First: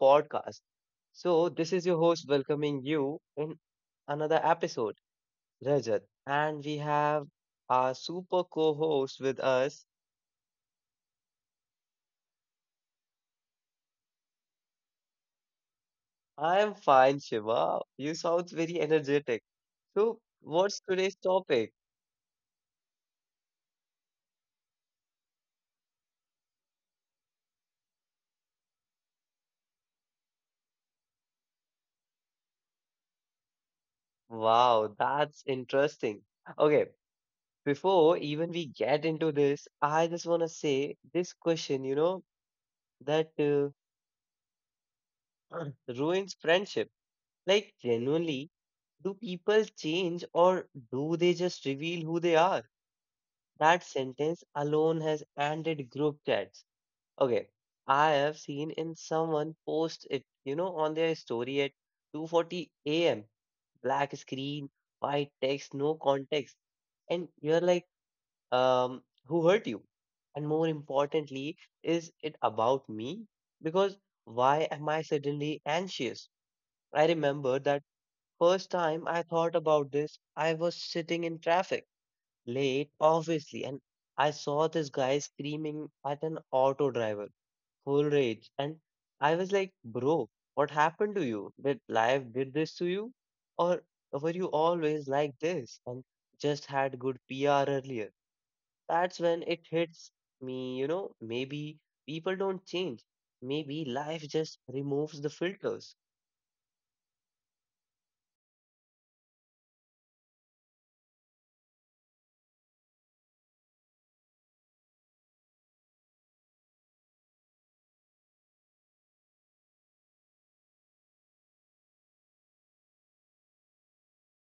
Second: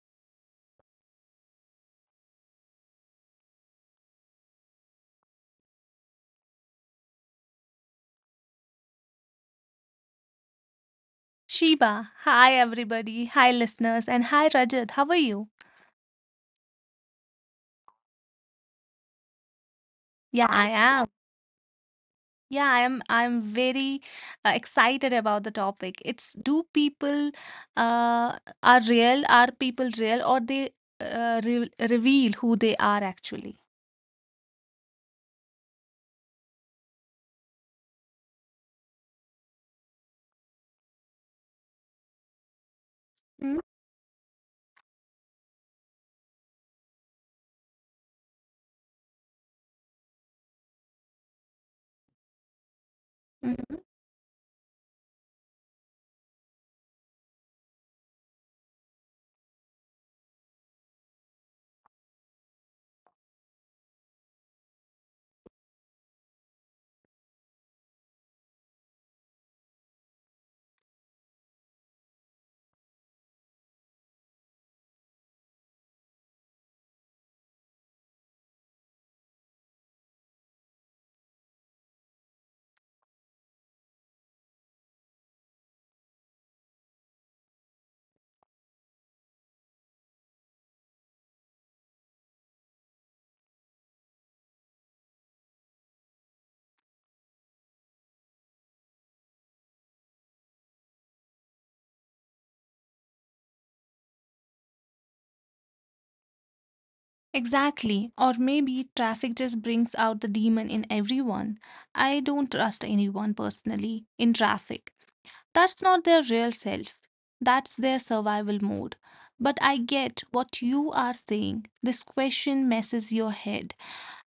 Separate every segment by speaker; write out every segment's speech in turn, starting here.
Speaker 1: podcast. So, this is your host welcoming you in another episode, Rajat. And we have our super co host with us.
Speaker 2: Sheba, hi everybody, hi listeners, and hi Rajat. How are you?
Speaker 1: I'm fine, Shiva. You sound very energetic. So,
Speaker 2: Yeah, I
Speaker 1: what's
Speaker 2: am.
Speaker 1: today's topic?
Speaker 2: I'm very excited about the topic. It's do people are real? Are people real, or they re reveal who they are actually?
Speaker 1: Wow, that's interesting. Okay, before even we get into this, I just want to say this question, you know, that
Speaker 2: Mm,
Speaker 1: ruins friendship. Like, genuinely, do people change or do they just reveal who they are?
Speaker 2: mm.
Speaker 1: That sentence alone has ended group chats. Okay, I have seen in someone post it, you know, on their story at 2:40 a.m. Black screen, white text, no context, and you're like, um, who hurt you? And more importantly, is it about me? Because why am I suddenly anxious? I remember that first time I thought about this, I was sitting in traffic, late, obviously, and I saw this guy screaming at an auto driver, full rage. And I was like, bro, what happened to you? Did life did this to you? Or were you always like this and just had good PR earlier? That's when it hits me, you know, maybe people don't change. Maybe life just removes the filters.
Speaker 2: Exactly. Or maybe traffic just brings out the demon in everyone. I don't trust anyone personally in traffic. That's not their real self. That's their survival mode. But I get what you are saying. This question messes your head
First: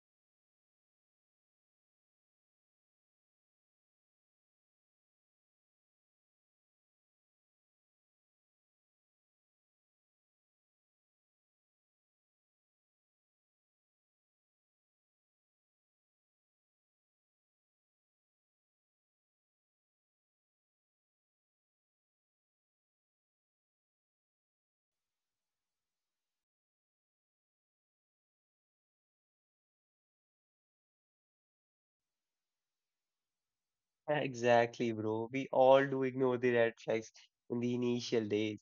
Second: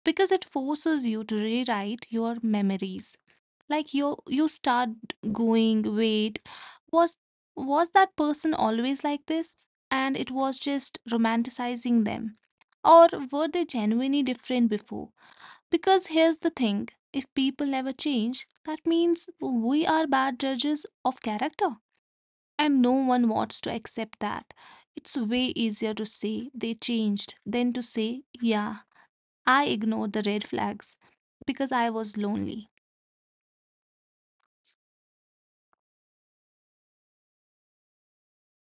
Speaker 2: because it forces you to rewrite your memories. Like you start going, wait, was was that person always like this? And it was just romanticizing them. Or were they genuinely different before? Because here's the thing: if people never change, that means we are bad judges of character. And no one wants to accept that. It's way easier to say they changed than to say, yeah, I ignored the red flags because I was lonely.
Speaker 1: Exactly, bro. We all do ignore the red flags in the initial days.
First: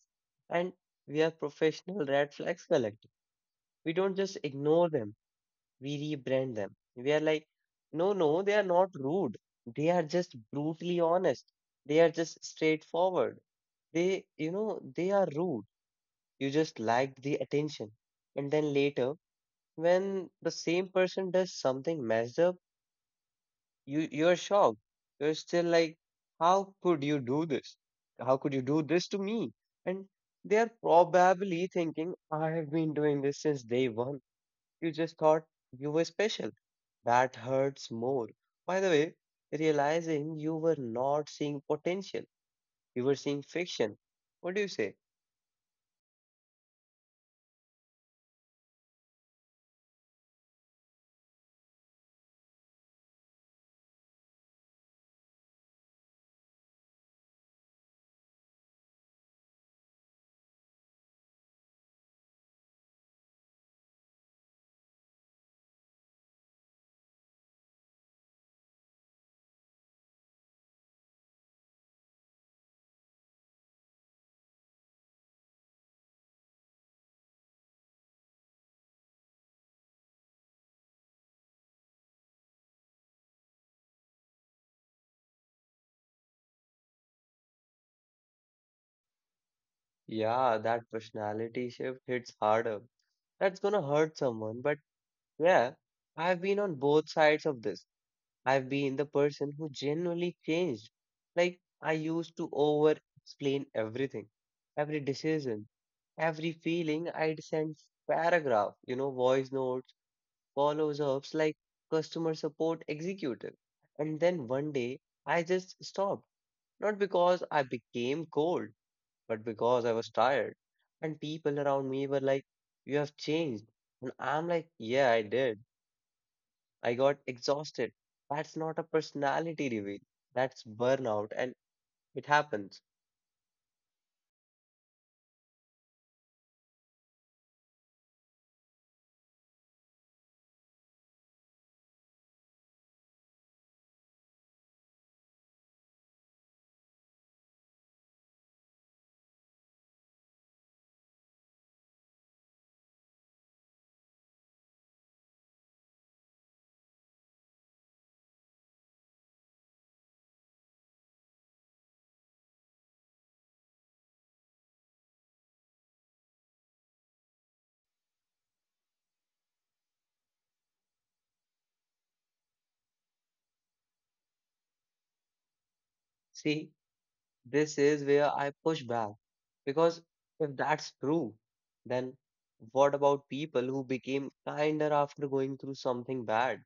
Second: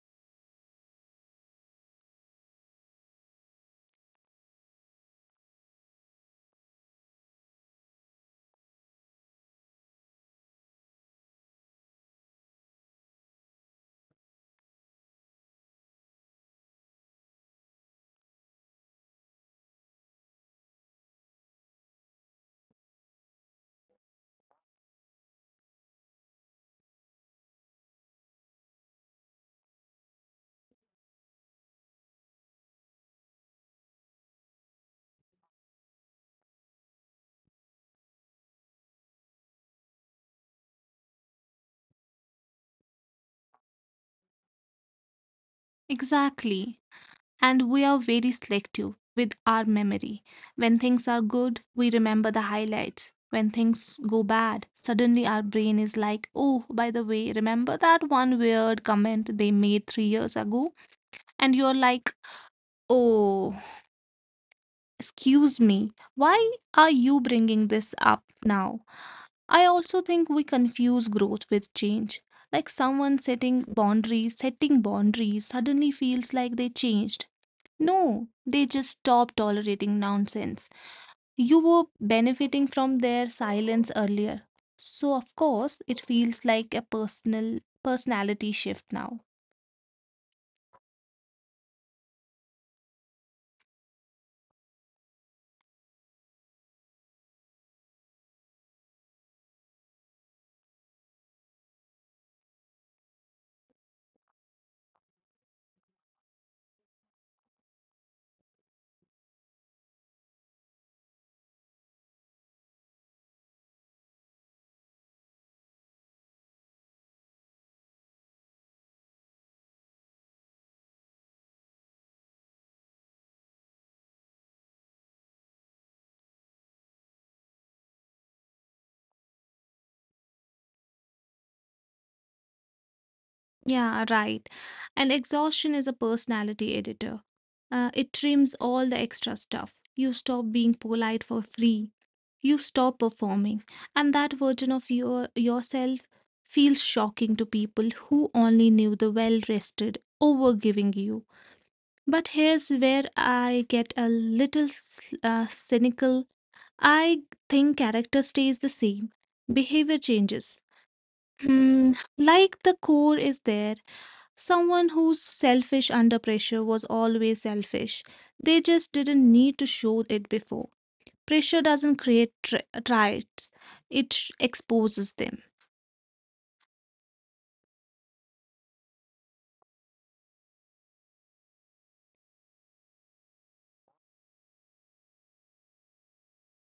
Speaker 1: And we are professional red flags collectors. We don't just ignore them, we rebrand them. We are like, no, no, they are not rude. They are just brutally honest. They are just straightforward. They, you know, they are rude. You just like the attention. And then later, when the same person does something messed up, you're shocked. You're still like, how could you do this? How could you do this to me? And they're probably thinking, I have been doing this since day one. You just thought you were special. That hurts more. By the way, realizing you were not seeing potential, you were seeing fiction. What do you say?
Speaker 2: Exactly. And we are very selective with our memory. When things are good, we remember the highlights. When things go bad, suddenly our brain is like, oh, by the way, remember that one weird comment they made 3 years ago? And you're like, oh, excuse me, why are you bringing this up now? I also think we confuse growth with change. Like someone setting boundaries, suddenly feels like they changed. No, they just stopped tolerating nonsense. You were benefiting from their silence earlier. So of course, it feels like a personality shift now.
Speaker 1: Yeah, that personality shift hits harder. That's gonna hurt someone, but yeah, I've been on both sides of this. I've been the person who genuinely changed. Like, I used to over explain everything, every decision, every feeling. I'd send paragraph, you know, voice notes, follows ups, like customer support executive. And then one day, I just stopped. Not because I became cold, but because I was tired. And people around me were like, "You have changed." And I'm like, "Yeah, I did. I got exhausted." That's not a personality reveal. That's burnout, and it happens.
Speaker 2: Yeah, right. And exhaustion is a personality editor. It trims all the extra stuff. You stop being polite for free. You stop performing. And that version of yourself feels shocking to people who only knew the well-rested, overgiving you. But here's where I get a little cynical. I think character stays the same. Behavior changes. Hmm, like the core is there. Someone who's selfish under pressure was always selfish. They just didn't need to show it before. Pressure doesn't create traits, it exposes them.
Speaker 1: See, this is where I push back. Because if that's true, then what about people who became kinder after going through something bad?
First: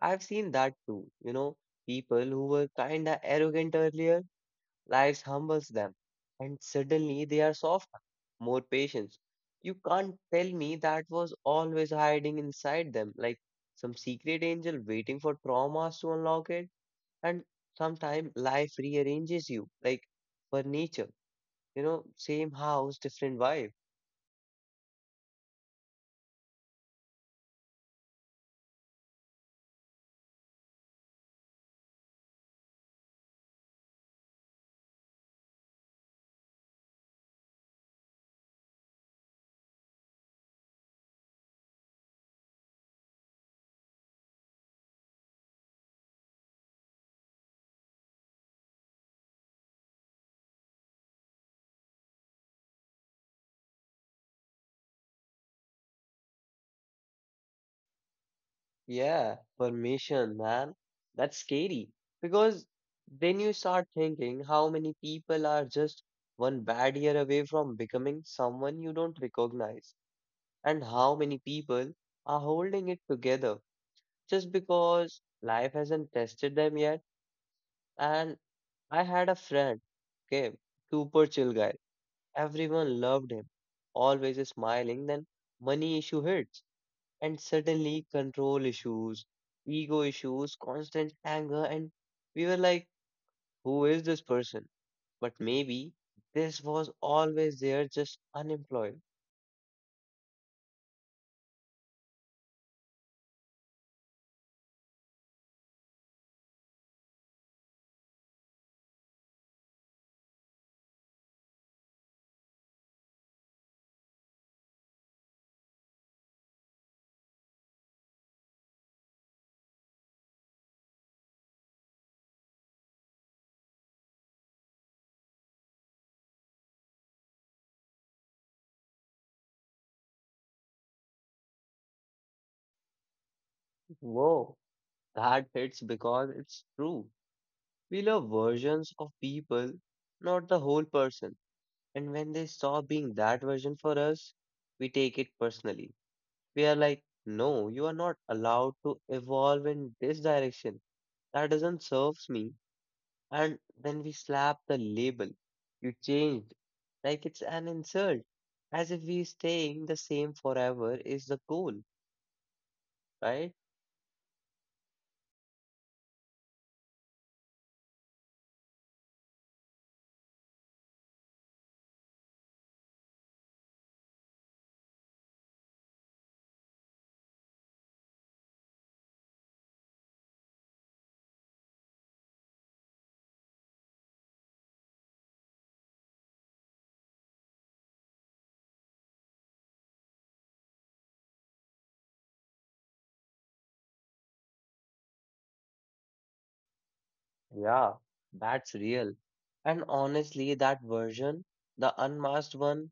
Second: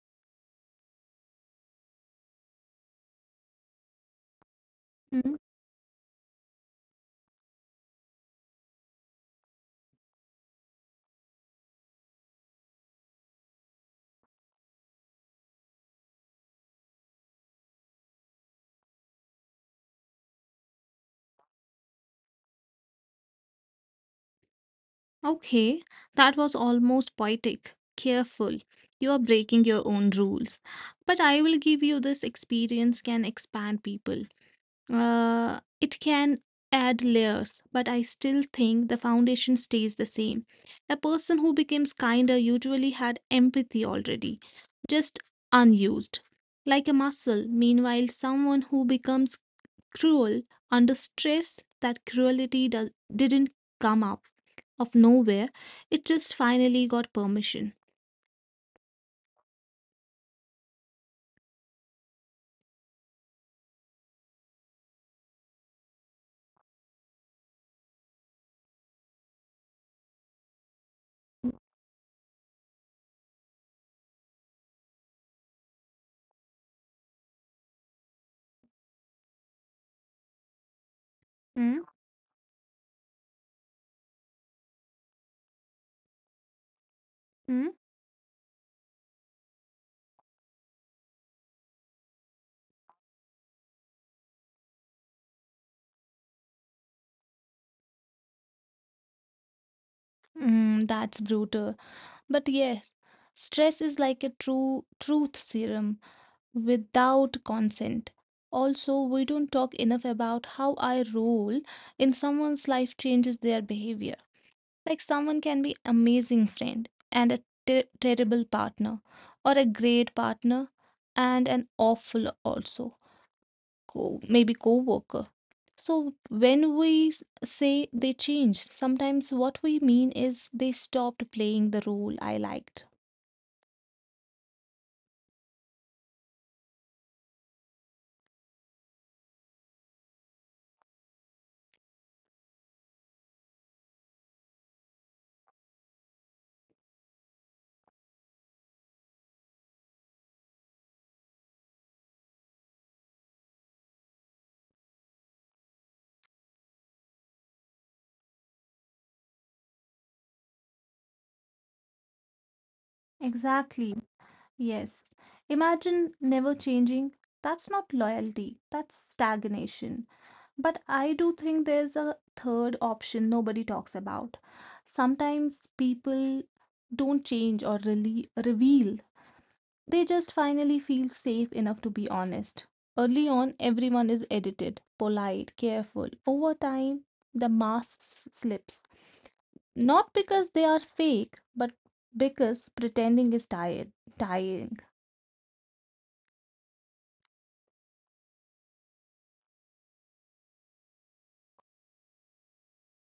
Speaker 1: I've seen that too. You know, people who were kinda arrogant earlier, life
Speaker 2: Mm,
Speaker 1: humbles them, and suddenly they are softer, more patient. You can't tell me that was always hiding inside them, like some secret angel waiting for traumas to unlock it. And sometimes life rearranges you, like furniture, you know, same house, different vibe.
Speaker 2: Okay, that was almost poetic. Careful, you are breaking your own rules. But I will give you this: experience can expand people. It can add layers, but I still think the foundation stays the same. A person who becomes kinder usually had empathy already, just unused, like a muscle. Meanwhile, someone who becomes cruel under stress, that cruelty didn't come up of nowhere, it just finally got permission.
Speaker 1: Yeah, permission, man. That's scary because then you start thinking how many people are just one bad year away from becoming someone you don't recognize, and how many people are holding it together just because life hasn't tested them yet. And I had a friend, okay, super chill guy.
Speaker 2: Hmm.
Speaker 1: Everyone loved him, always smiling. Then money issue hits, and
Speaker 2: Hmm.
Speaker 1: suddenly control issues, ego issues, constant anger, and we were like, who is this person? But maybe this was always there, just unemployed.
Speaker 2: Mm, that's brutal. But yes, stress is like a true truth serum, without consent. Also, we don't talk enough about how our role in someone's life changes their behavior. Like someone can be amazing friend and a terrible partner, or a great partner and an awful also co- maybe co-worker. So when we say they changed, sometimes what we mean is they stopped playing the role I liked.
Speaker 1: Whoa, that hits because it's true. We love versions of people, not the whole person. And when they stop being that version for us, we take it personally. We are like, no, you are not allowed to evolve in this direction. That doesn't serve me. And then we slap the label. You changed. Like it's an insult. As if we staying the same forever is the goal, right?
Speaker 2: Exactly. Yes. Imagine never changing. That's not loyalty, that's stagnation. But I do think there's a third option nobody talks about. Sometimes people don't change or really reveal. They just finally feel safe enough to be honest. Early on, everyone is edited, polite, careful. Over time, the mask slips. Not because they are fake, but because pretending is tiring.
Speaker 1: Yeah, that's real. And honestly, that version, the unmasked one,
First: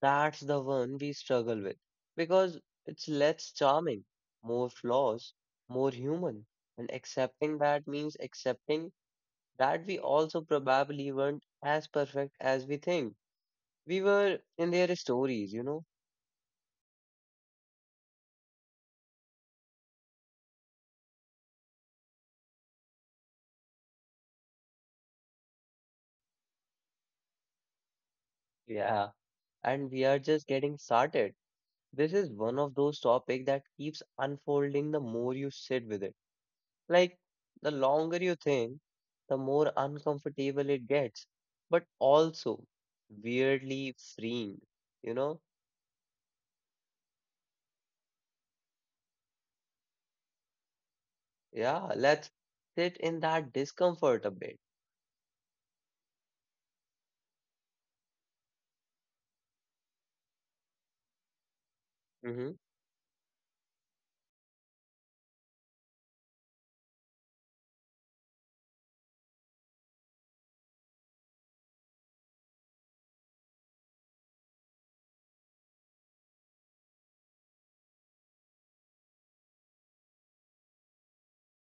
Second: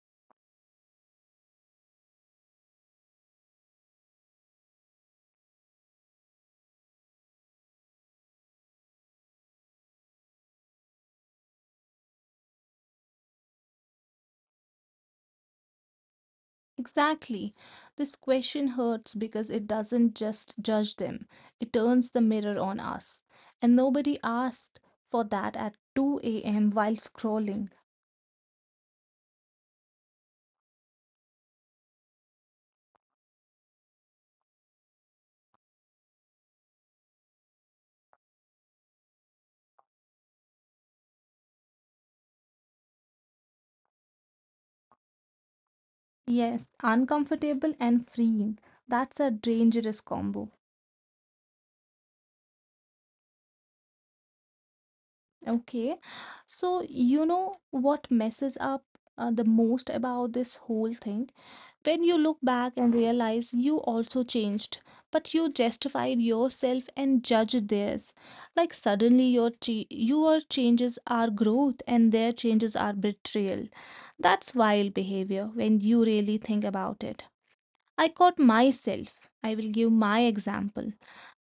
Speaker 1: that's the one we struggle with because it's less charming, more flaws, more human. And accepting that means accepting that we also probably weren't as perfect as we think we were in their stories, you know?
Speaker 2: Exactly. This question hurts because it doesn't just judge them, it turns the mirror on us. And nobody asked for that at 2 a.m. while scrolling.
Speaker 1: Yeah. And we are just getting started. This is one of those topics that keeps unfolding the more you sit with it. Like the longer you think, the more uncomfortable it gets, but also weirdly freeing, you know?
Speaker 2: Yes, uncomfortable and freeing. That's a dangerous combo.
Speaker 1: Yeah, let's sit in that discomfort a bit.
Speaker 2: Okay, so you know what messes up the most about this whole thing? When you look
Speaker 1: Hmm.
Speaker 2: back and realize you also changed, but you justified yourself and judged theirs. Like suddenly your changes are growth and their changes are betrayal. That's wild behavior when you really think about it. I caught myself. I will give my example.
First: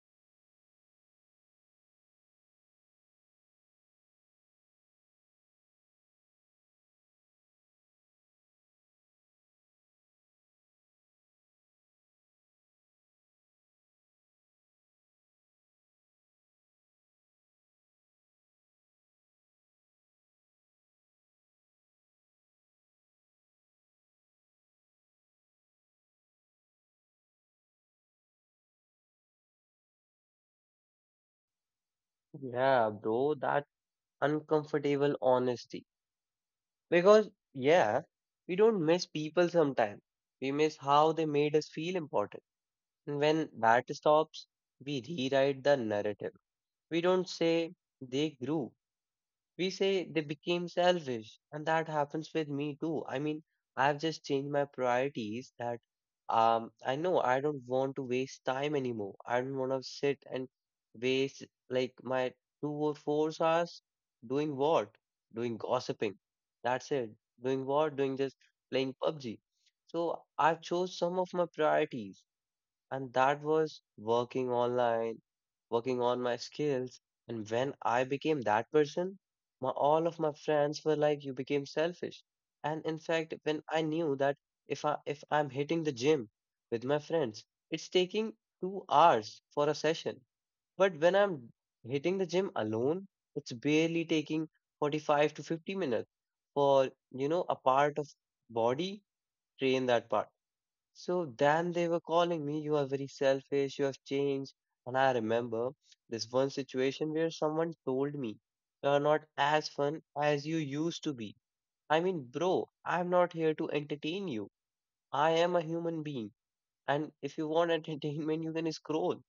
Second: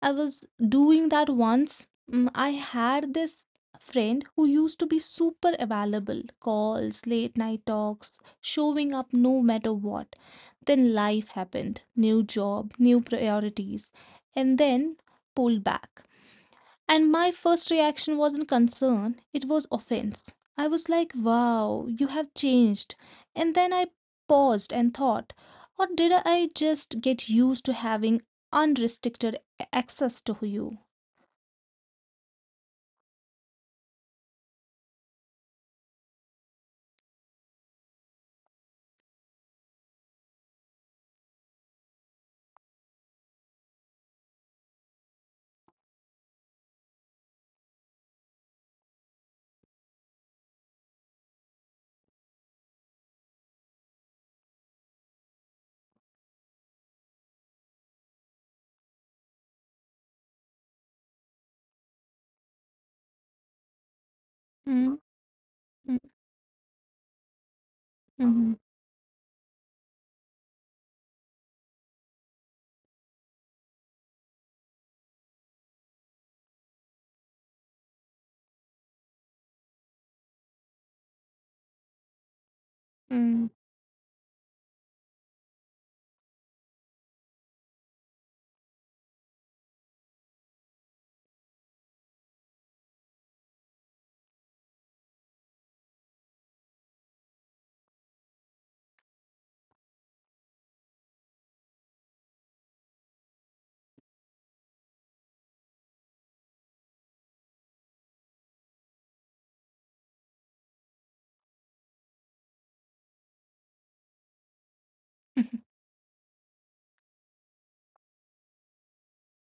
Speaker 2: I was doing that once. Mm, I had this friend who used to be super available: calls, late night talks, showing up no matter what. Then life happened: new job, new priorities, and then pulled back. And my first reaction wasn't concern, it was offense. I was like, wow, you have changed. And then I paused and thought, or did I just get used to having unrestricted access to you?
Speaker 1: Yeah, bro, that uncomfortable honesty. Because, yeah, we don't miss people sometimes. We miss how they made us feel important. And when that stops, we rewrite the narrative. We don't say they grew. We say they became selfish. And that happens with me too. I mean, I've just changed my priorities. That I know I don't want to waste time anymore. I don't want to sit and waste like my 2 or 4 hours doing what,
Speaker 2: Mm,
Speaker 1: doing
Speaker 2: mm,
Speaker 1: gossiping, that's it, doing what, doing just
Speaker 2: mhm,
Speaker 1: playing PUBG. So I chose some of my priorities, and that was working online, working on my skills. And when I became that person, my, all of my friends were like, "You became selfish." And in fact,
Speaker 2: mm,
Speaker 1: when I knew that if I'm hitting the gym with my friends, it's taking 2 hours for a session. But when I'm hitting the gym alone, it's barely taking 45 to 50 minutes for, you know, a part of body, train that part. So then they were calling me, you are very selfish, you have changed. And I remember this one situation where someone told me, you are not as fun as you used to be. I mean, bro, I'm not here to entertain you.
Speaker 2: mhm,
Speaker 1: I am a human being. And if you want entertainment, you can scroll.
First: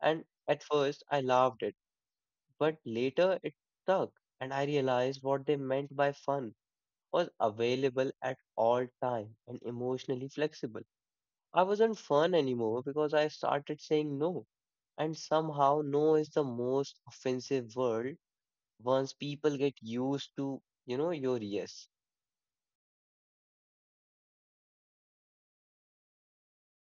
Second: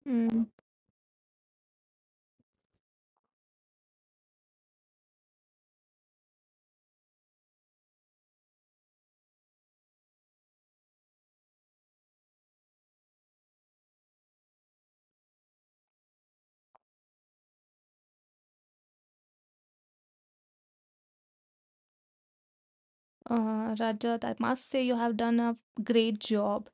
Speaker 1: And
Speaker 2: mm.
Speaker 1: at first, I laughed it. But later, it stuck. And I realized what they meant by fun was available at all time and emotionally flexible. I wasn't fun anymore because I started saying no. And somehow, no is the most offensive word once people get used to, you know, your yes.
Speaker 2: Rajat, I must say you have done a great job.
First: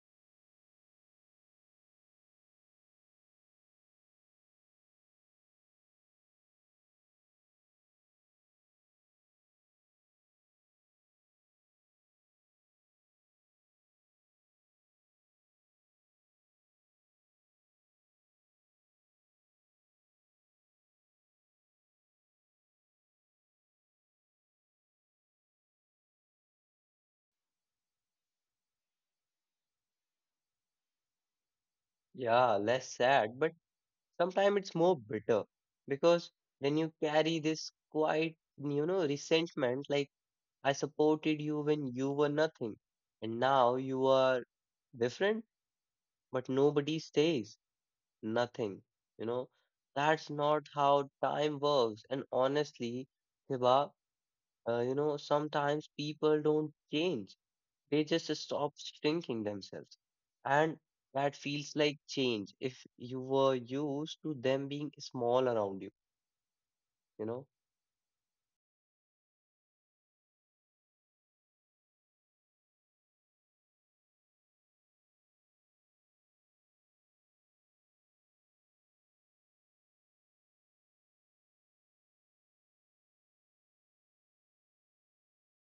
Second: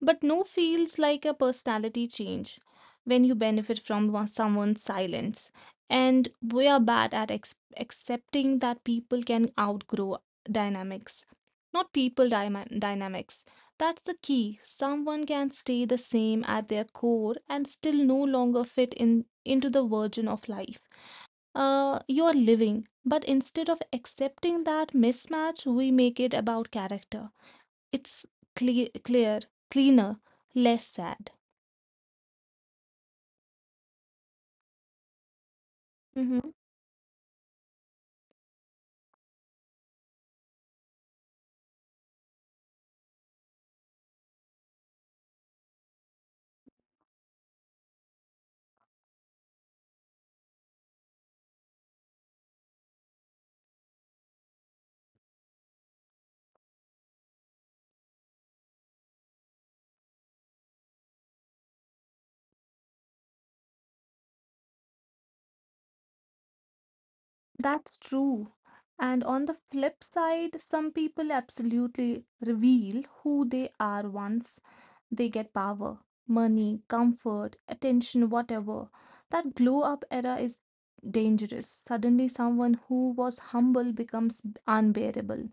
Speaker 2: But no feels like a personality change when you benefit from someone's silence. And we are bad at ex accepting that people can outgrow dynamics, not people dynamics. That's the key. Someone can stay the same at their core and still no longer fit in into the version of life you're living. But instead of accepting that mismatch, we make it about character. It's cle- clear, cleaner, less sad.
Speaker 1: Yeah, less sad, but sometimes it's more bitter because
Speaker 2: Hmm.
Speaker 1: then you carry this quite, you know, resentment like, I supported you when you were nothing, and now you are different, but nobody stays nothing. You know, that's not how time works. And honestly, Hiba, you know, sometimes people don't change, they just stop shrinking themselves. And that feels like change if you were used to them being small around you, you know?
Speaker 2: That's true. And on the flip side, some people absolutely reveal who they are once they get power, money, comfort, attention, whatever. That glow up era is dangerous. Suddenly, someone who was humble becomes unbearable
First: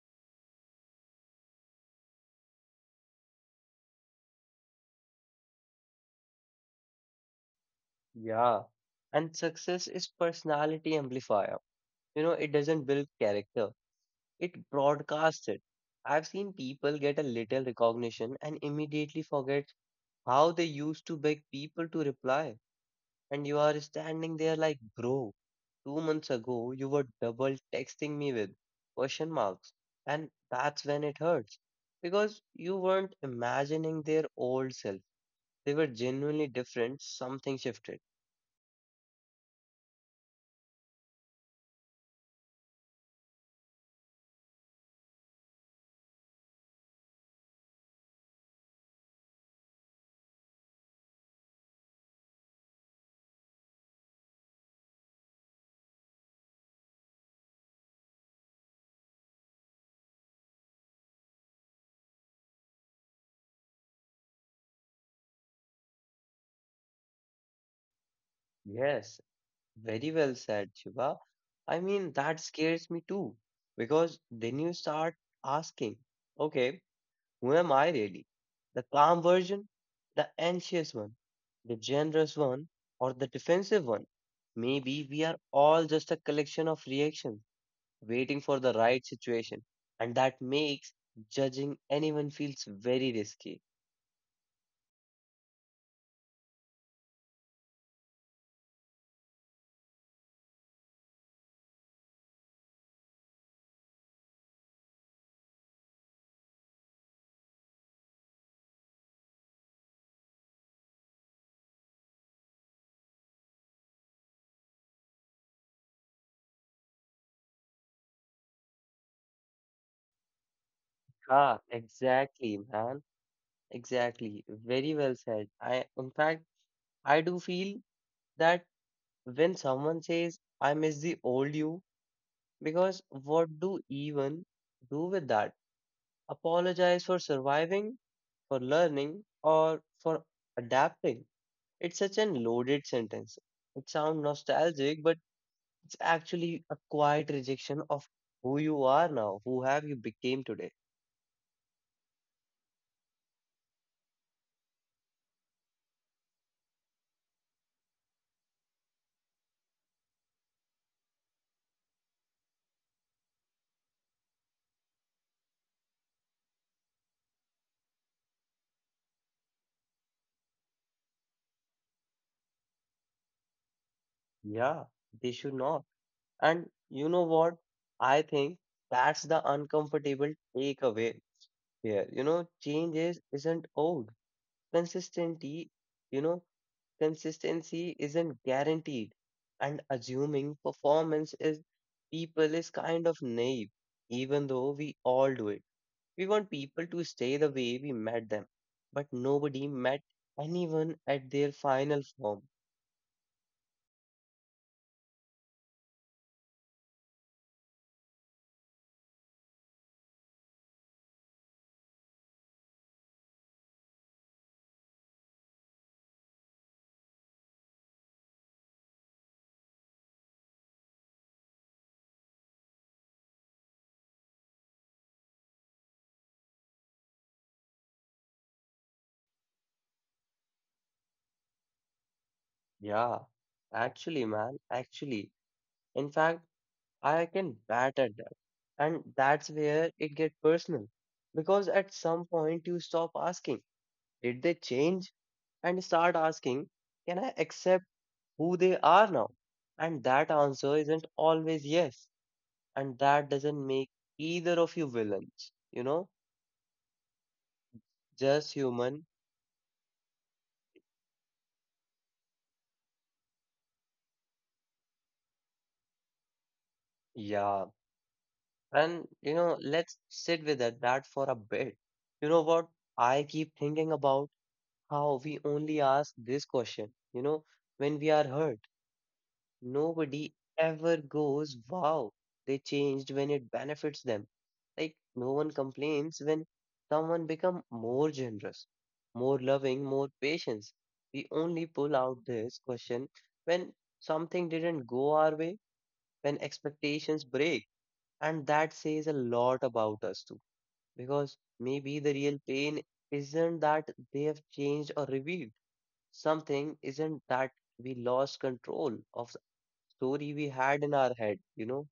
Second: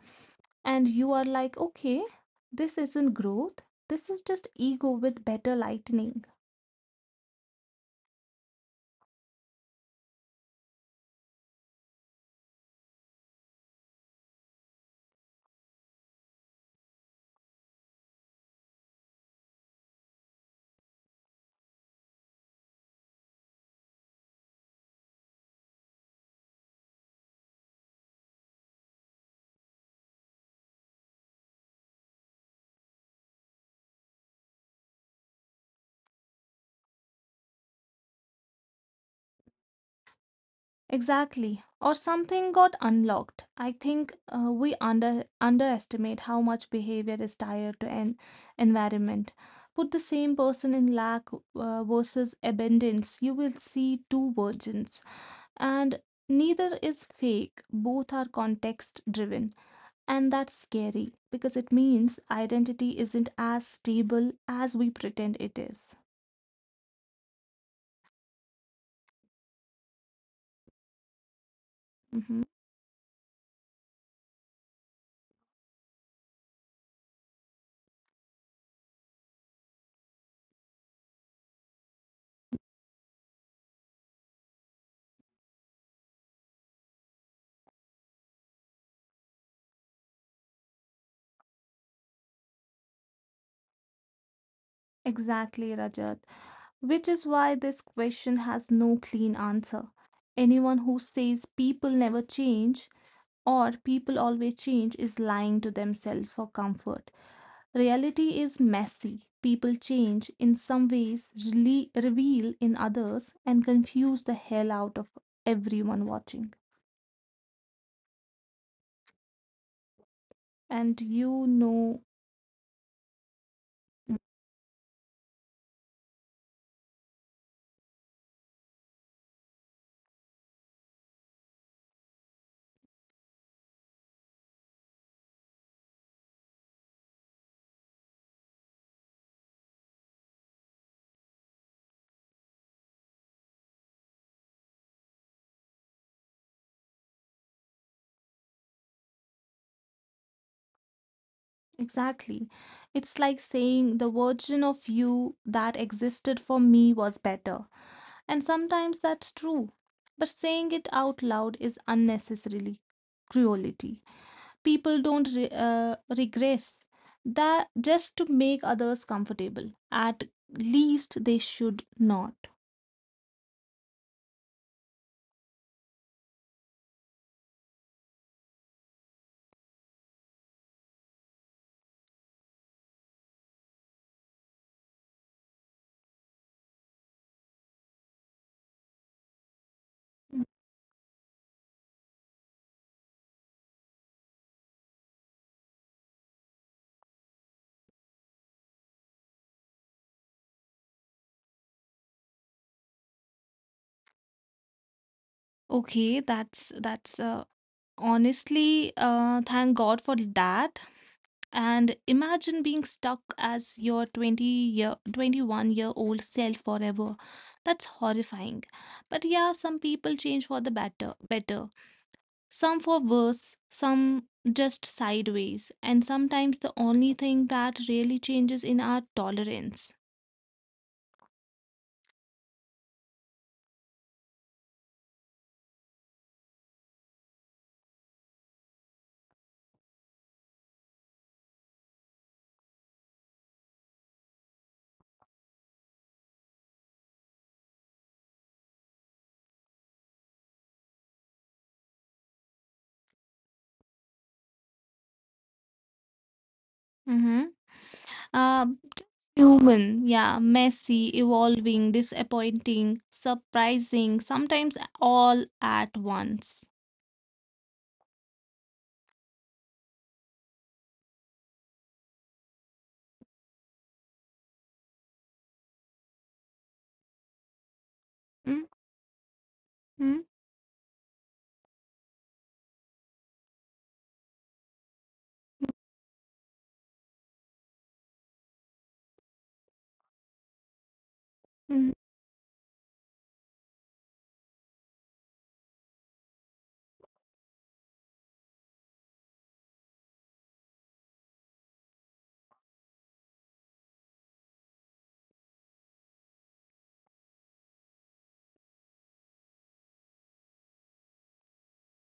Speaker 2: and you are like, okay, this isn't growth, this is just ego with better lightning.
Speaker 1: Yeah. And success is personality amplifier. You know, it doesn't build character, it broadcasts it. I've seen people get a little recognition and immediately forget how they used to beg people to reply. And you are standing there like, bro, 2 months ago you were double texting me with question marks. And that's when it hurts. Because you weren't imagining their old self. They were genuinely different. Something shifted.
Speaker 2: Exactly. Or something got unlocked. I think we underestimate how much behavior is tied to an environment. Put the same person in lack versus abundance, you will see two versions, and neither is fake. Both are context driven. And that's scary because it means identity isn't as stable as we pretend it is.
Speaker 1: Yes, very well said, Shiva. I mean,
Speaker 2: Mhm.
Speaker 1: that scares me too. Because then you start asking, okay. Who am I really? The calm version, the anxious one, the generous one, or the defensive one? Maybe we are all just a collection of reactions waiting for the right situation, and that makes judging anyone feels very risky.
Speaker 2: Exactly, Rajat. Which is why this question has no clean answer. Anyone who says people never change or people always change is lying to themselves for comfort. Reality is messy. People change in some ways, reveal in others, and confuse the hell out of everyone watching. And you
Speaker 1: Ah,
Speaker 2: know.
Speaker 1: exactly, man. Exactly. Very well said. I, in fact, I do feel that when someone says, I miss the old you, because what do even do with that? Apologize for surviving, for learning, or for adapting. It's such an loaded sentence. It sounds nostalgic, but it's actually a quiet rejection of who you are now, who have you became today.
Speaker 2: Exactly. It's like saying the version of you that existed for me was better. And sometimes that's true. But saying it out loud is unnecessarily cruelty. People don't regress that just to make others comfortable. At least they should not.
Speaker 1: Yeah, they should not. And you know what? I think that's the uncomfortable takeaway here. You know, change is isn't old. Consistency, you know, consistency isn't guaranteed, and assuming performance is people is kind of naive, even though we all do it. We want people to stay the way we met them, but nobody met anyone at their final form.
Speaker 2: Okay, that's honestly thank God for that. And imagine being stuck as your 21-year-old self forever. That's horrifying. But yeah, some people change for the better. Some for worse, some just sideways. And sometimes the only thing that really changes in our tolerance.
Speaker 1: Yeah, actually, man, actually. In fact, I can bat at that. And that's where it gets personal. Because at some point you stop asking, did they change? And start asking, can I accept who they are now? And that answer isn't always yes. And that doesn't make either of you villains, you know,
Speaker 2: Mm-hmm.
Speaker 1: just
Speaker 2: Uh,
Speaker 1: human.
Speaker 2: human, yeah, messy, evolving, disappointing, surprising, sometimes all at once.
Speaker 1: Yeah. And, you know, let's sit with that for a bit. You know what? I keep thinking about how we only ask this question, you know, when we are hurt.
Speaker 2: Mm-hmm.
Speaker 1: Nobody ever goes, wow, they changed when it benefits them. Like, no one complains when someone become more generous, more loving, more patient. We only
Speaker 2: Mm,
Speaker 1: pull out this question when something didn't go our way, when expectations break. And that says a lot about us too. Because maybe the real pain isn't that they have changed or revealed something, isn't that we lost control of story we had in our head, you know?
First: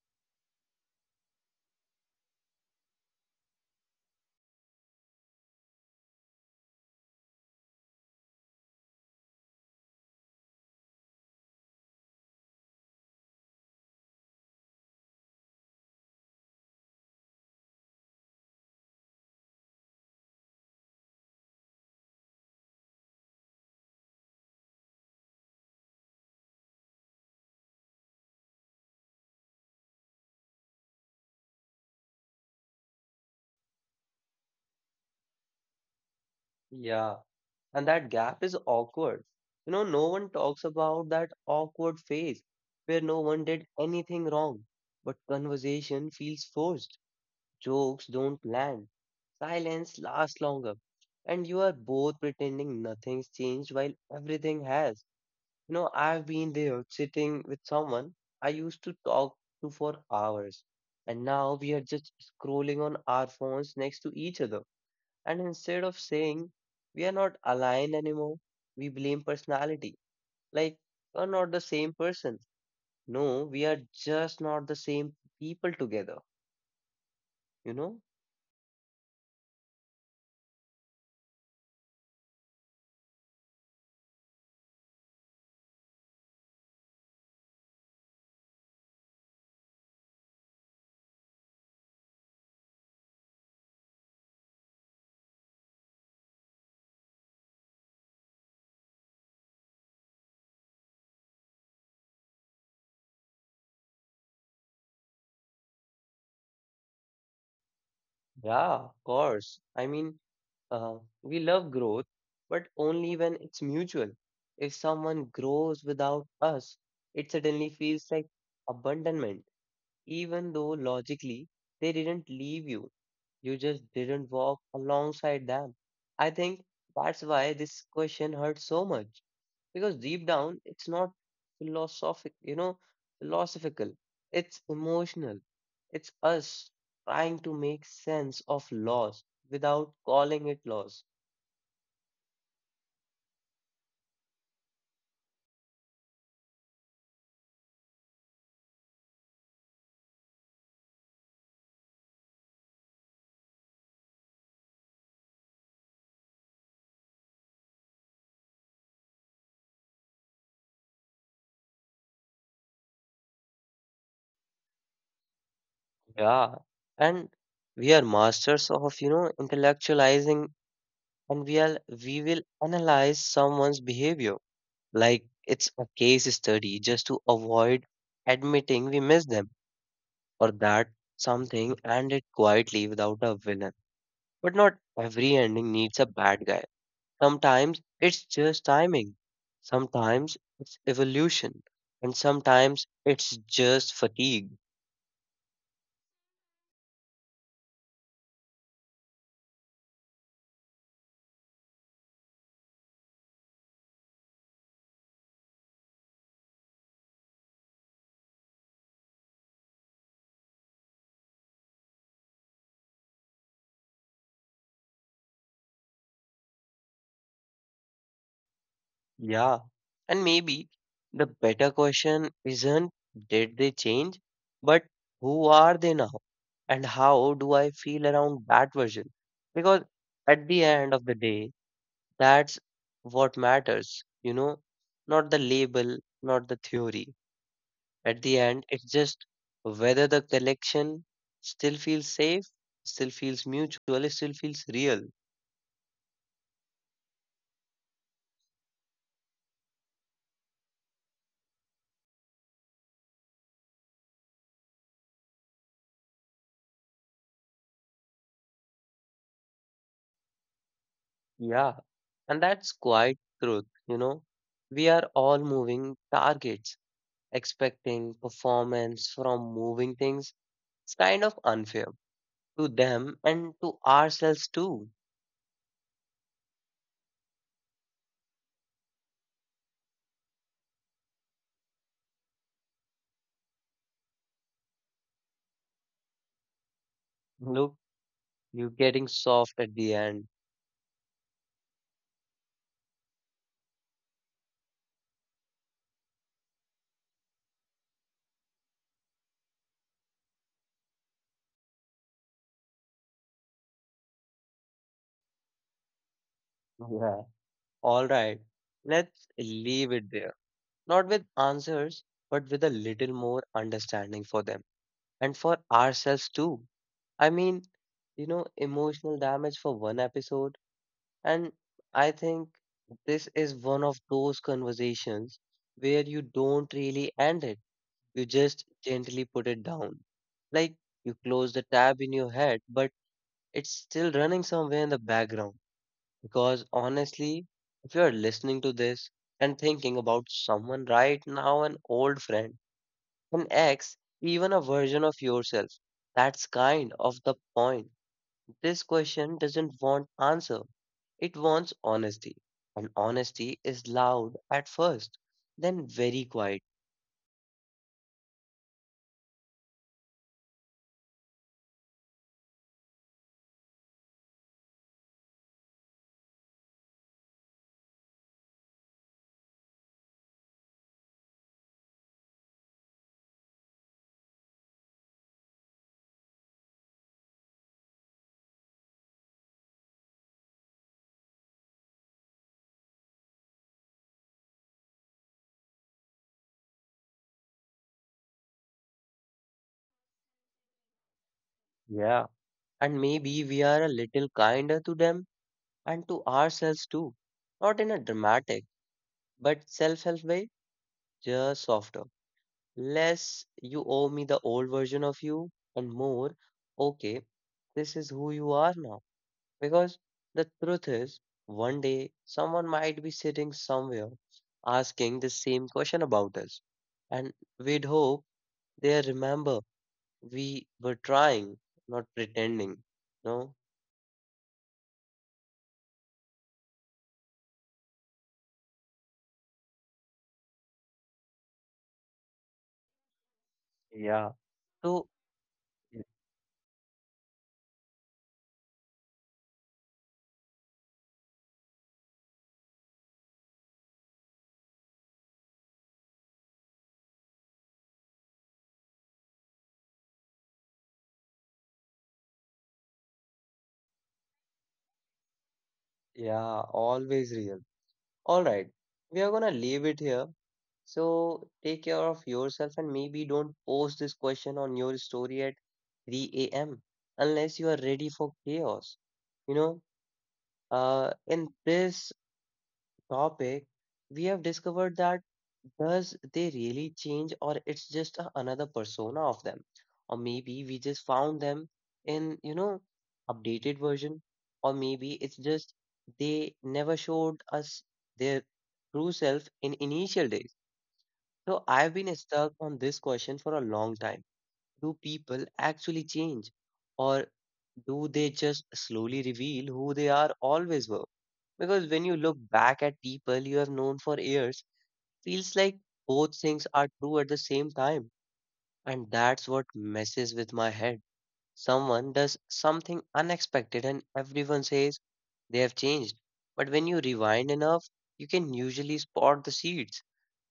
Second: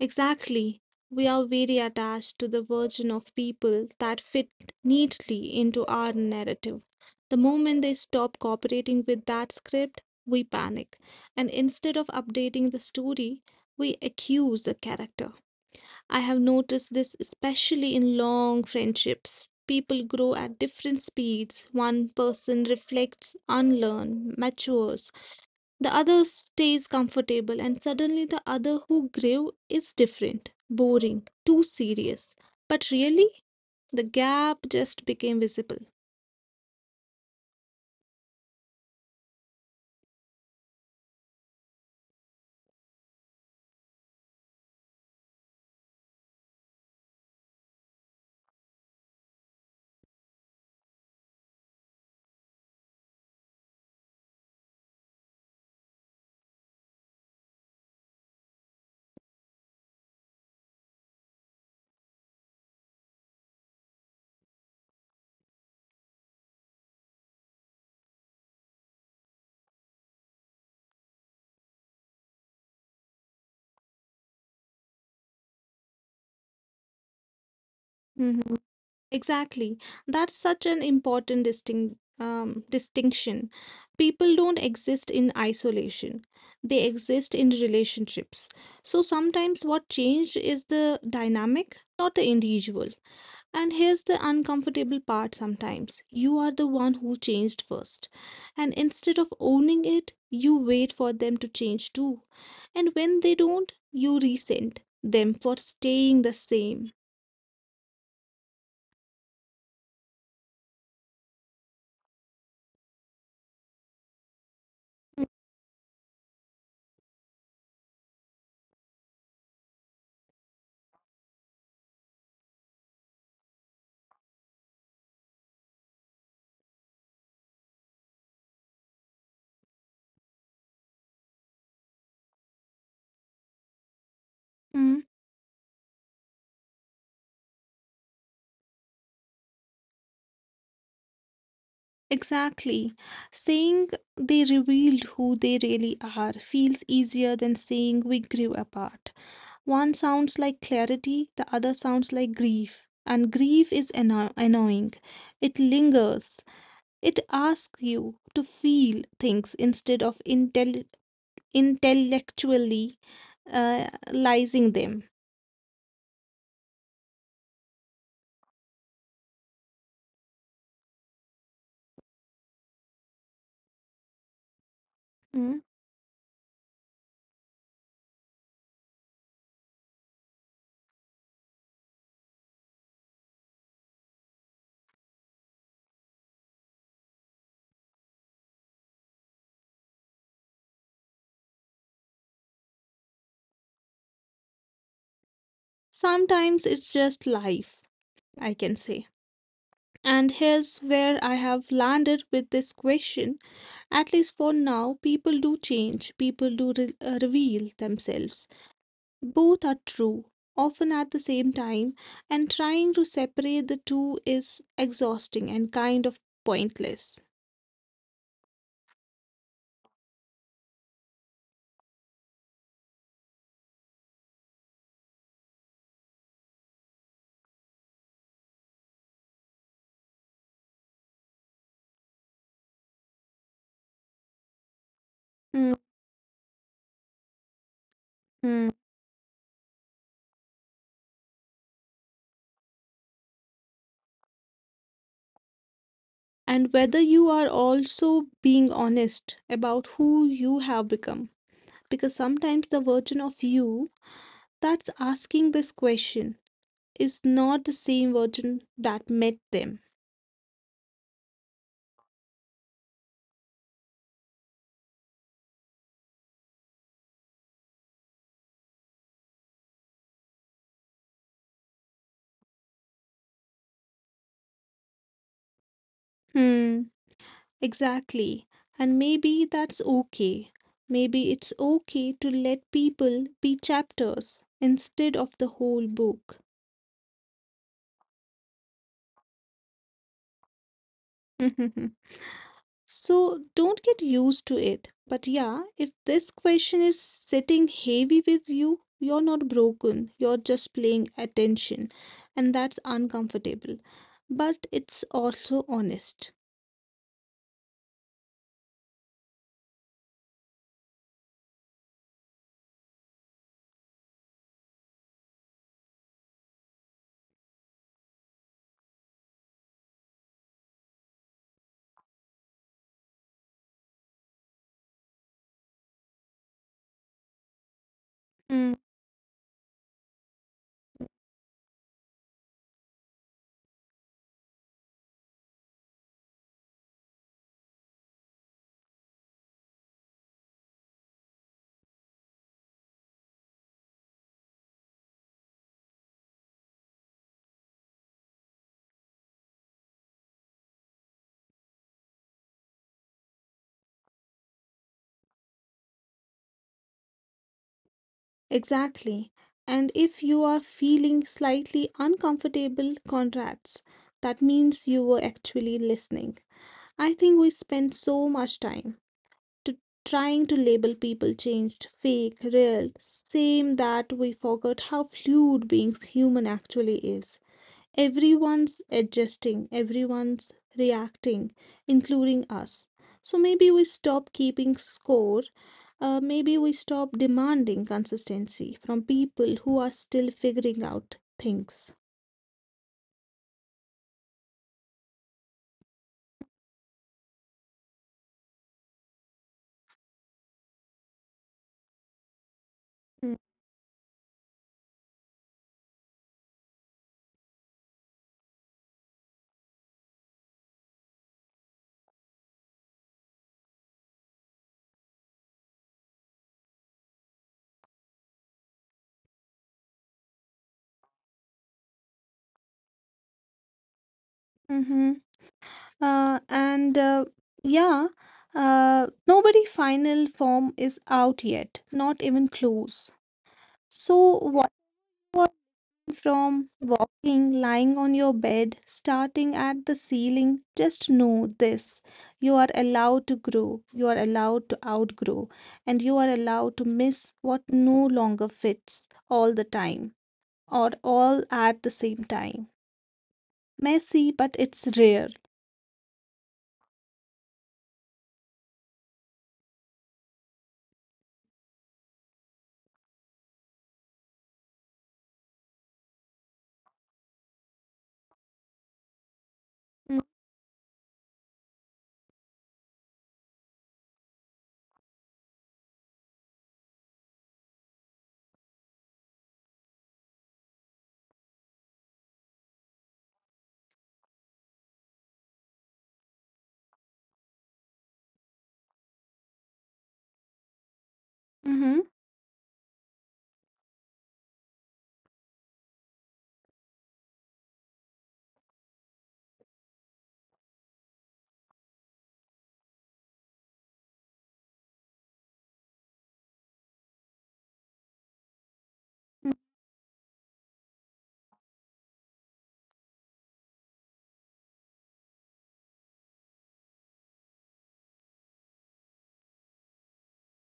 Speaker 2: exactly. We are very attached to the version of people that fit neatly into our narrative. The moment they stop cooperating with that script, we panic. And instead of updating the story, we accuse the character. I have noticed this especially in long friendships. People grow at different speeds. One person reflects, unlearns, matures. The other stays comfortable, and suddenly the other who grew is different, boring, too serious. But really, the gap just became visible.
Speaker 1: Yeah. And that gap is awkward. No one talks about that awkward phase where no one did anything wrong, but conversation feels forced. Jokes don't land. Silence lasts longer. And you are both pretending nothing's changed while everything has. I've been there sitting with someone I used to talk to for hours, and now we are just scrolling on our phones next to each other. And instead of saying we are not aligned anymore, we blame personality. Like, we're not the same person. No, we are just not the same people together, you know?
Speaker 2: Mhm. Exactly. That's such an important distinction. People don't exist in isolation. They exist in relationships. So sometimes what changed is the dynamic, not the individual. And here's the uncomfortable part sometimes. You are the one who changed first. And instead of owning it, you wait for them to change too. And when they don't, you resent them for staying the same.
Speaker 1: Yeah, of course. I mean, uh, we love growth, but only when it's mutual. If someone grows without us, it suddenly feels like abandonment, even though logically they didn't leave you. You just didn't walk alongside them. I think that's why this question hurts so much because deep down it's not philosophic, philosophical. It's
Speaker 2: Mm,
Speaker 1: emotional. It's us trying to make sense of loss without calling it loss.
Speaker 2: exactly. Saying they revealed who they really are feels easier than saying we grew apart. One sounds like clarity, the other sounds like grief. And grief is annoying. It lingers. It asks you to feel things instead of intelligently Intellectually, intellectualizing them.
Speaker 1: Yeah, and we are masters of, intellectualizing, and we will analyze someone's behavior like
Speaker 2: Mm.
Speaker 1: it's a case study just to avoid admitting we miss them, or that something ended quietly without a villain. But not every ending needs a bad guy. Sometimes it's just timing, sometimes it's evolution, and sometimes it's just fatigue.
Speaker 2: Sometimes it's just life, I can say. And here's where I have landed with this question. At least for now, people do change, people do reveal themselves. Both are true, often at the same time, and trying to separate the two is exhausting and kind of pointless.
Speaker 1: Yeah, and maybe the better question isn't did they change, but who are they now? And how do I feel around that version? Because at the end of the day, that's what matters, not the label, not the theory. At the
Speaker 2: Hmm.
Speaker 1: end, it's just whether the collection still feels safe, still feels mutual, still feels real.
Speaker 2: And whether you are also being honest about who you have become. Because sometimes the version of you that's asking this question is not the same version that met them.
Speaker 1: Yeah, and that's quite truth, We are all moving targets, expecting performance from moving things. It's kind of unfair to them and to ourselves too.
Speaker 2: Hmm, exactly. And maybe that's okay. Maybe it's okay to let people be chapters instead of the whole book.
Speaker 1: Look, you're getting soft at the end.
Speaker 2: So don't get used to it. But yeah, if this question is sitting heavy with you, you're not broken. You're just playing attention. And that's uncomfortable. But it's also honest.
Speaker 1: Yeah. All right. Let's leave it there. Not with answers, but with a little more understanding for them and for ourselves too. I mean, emotional damage for one episode. And I think this is one of those conversations where you don't really end it. You
Speaker 2: Mm.
Speaker 1: just gently put it down. Like you close the tab in your head, but it's still running somewhere in the background. Because honestly, if you're listening to this and thinking about someone right now, an old friend, an ex, even a version of yourself, that's kind of the point. This question doesn't want answer. It wants honesty. And honesty is loud at first, then very quiet.
Speaker 2: Exactly. And if you are feeling slightly uncomfortable, congrats. That means you were actually listening. I think we spend so much time to trying to label people changed, fake, real, same, that we forgot how fluid being human actually is. Everyone's adjusting, everyone's reacting, including us. So maybe we stop keeping score. Maybe we stop demanding consistency from people who are still figuring out things.
Speaker 1: Yeah. And maybe we are a little kinder to them and to ourselves too. Not in a dramatic, but self help way, just softer. Less you owe me the old version of you, and more, okay, this is who you are now. Because the truth is, one day someone might be sitting somewhere asking the same question about us, and we'd hope they remember we were trying, not pretending. No?
Speaker 2: Mm-hmm. And yeah, nobody final form is out yet, not even close.
Speaker 1: Yeah,
Speaker 2: So what
Speaker 1: so,
Speaker 2: was from walking, lying on your bed, starting at the ceiling, just know this. You are allowed to grow, you are allowed to outgrow, and you are allowed to miss what no longer fits all the time or all at the same time. Messy, but it's rare.
Speaker 1: yeah, always real. All right, we are gonna leave it here. So, take care of yourself and maybe don't post this question on your story at 3 a.m. unless you are ready for chaos. You know?
Speaker 2: Mm-hmm.
Speaker 1: In this topic, we have discovered that does they really change or it's just a, another persona of them? Or maybe we just found them in, updated version. Or maybe it's just they never showed us their true self in initial days. So
Speaker 2: Mm-hmm.
Speaker 1: I've been stuck on this question for a long time. Do people actually change? Or do they just slowly reveal who they are always were? Because when you look back at people you have known for years, feels like both things are true at the same time. And that's what messes with my head. Someone does something unexpected and everyone says they have changed. But when you rewind enough, you can usually spot the seeds.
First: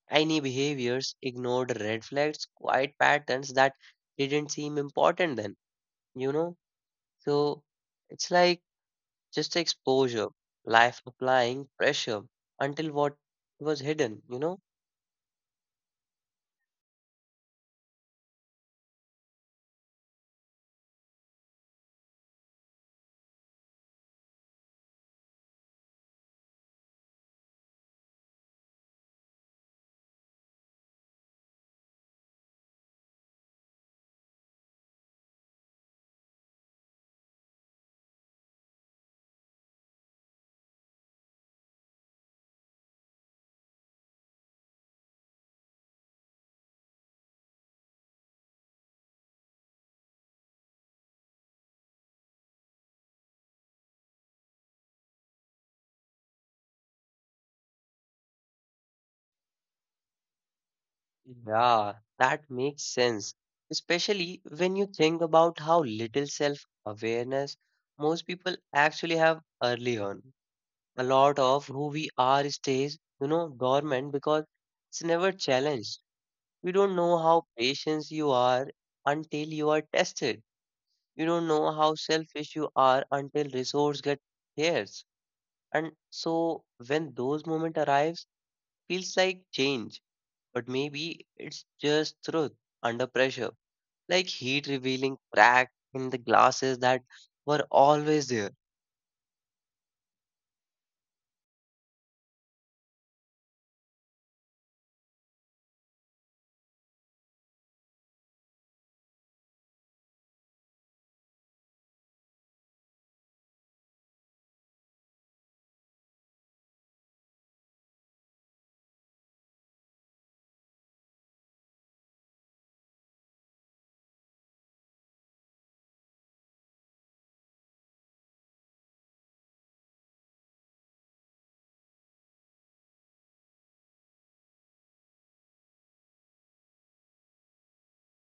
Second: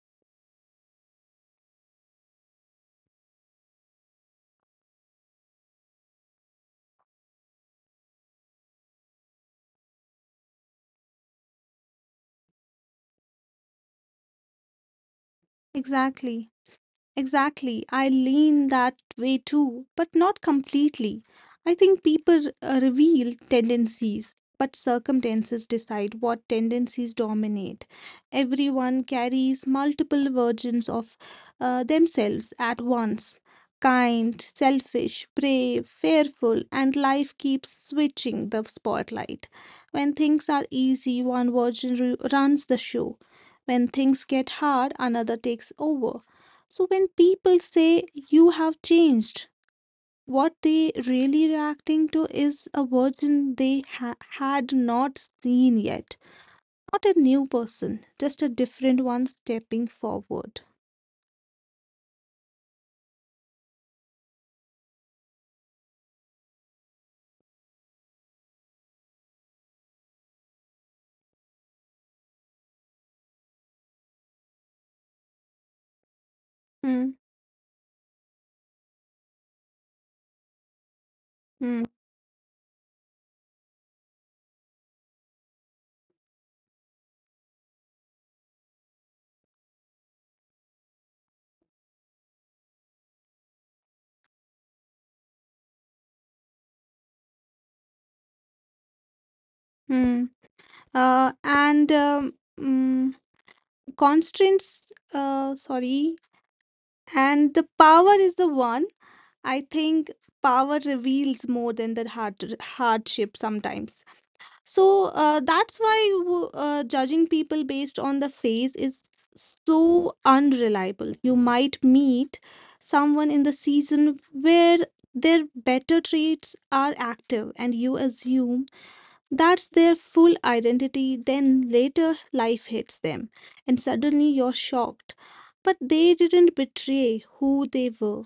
Speaker 1: Tiny behaviors, ignored red flags, quiet patterns that didn't seem important then, you know? So it's like just exposure, life applying pressure until what was hidden,
Speaker 2: Exactly. Exactly. I lean that way too, but not completely. I think people reveal tendencies, but circumstances decide what tendencies dominate. Everyone carries multiple versions of themselves at once. Kind, selfish, brave, fearful, and life keeps switching the spotlight. When things are easy, one version runs the show. When things get hard, another takes over. So when people say you have changed, what they really reacting to is a version they had not seen yet. Not a new person, just a different one stepping forward.
Speaker 1: Yeah, that makes sense. Especially when you think about how little self awareness most people actually have early on. A lot of who we are stays, dormant because it's never challenged. You don't
Speaker 2: Hmm.
Speaker 1: know how patient you are until you are tested. You don't know
Speaker 2: Hmm.
Speaker 1: how selfish you are until resource get scarce. And so when those moment arrives, feels like change, but maybe it's just truth under pressure, like heat revealing cracks in the glasses that were always there.
Speaker 2: Hmm. Uh, and um, mm, constraints. Sorry. And the power is the one. I think power reveals more than the hardship sometimes. So that's why judging people based on the face is so unreliable. You might meet someone in the season where their better traits are active, and you assume that's their full identity. Then later, life hits them, and suddenly you're shocked. But they didn't betray who they were.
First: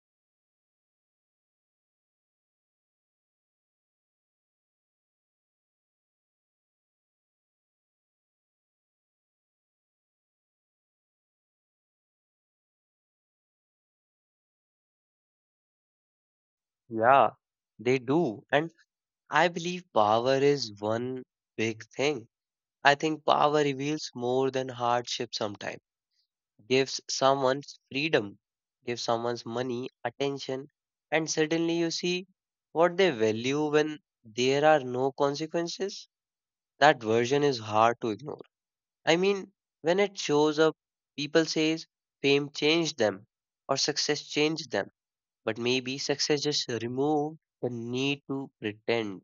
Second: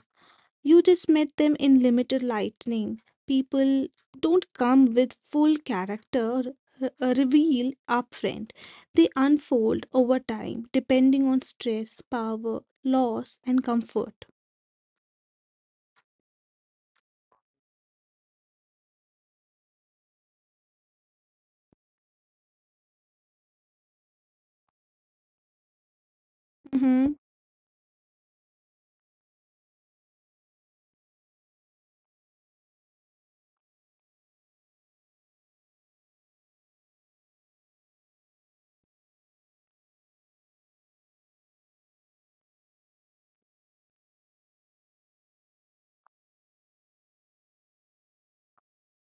Speaker 2: You just met them in limited lightning. People don't come with full character reveal upfront. They unfold over time, depending on stress, power, loss, and comfort.
Speaker 1: Yeah, they do. And I believe power is one big thing. I think power reveals more than hardship sometimes. Gives
Speaker 2: Mhm.
Speaker 1: someone's freedom, gives someone's money, attention, and suddenly you see what they value when there are no consequences. That version is hard to ignore. I mean, when it shows up, people says fame changed them or success changed them, but maybe success just removed the need to pretend.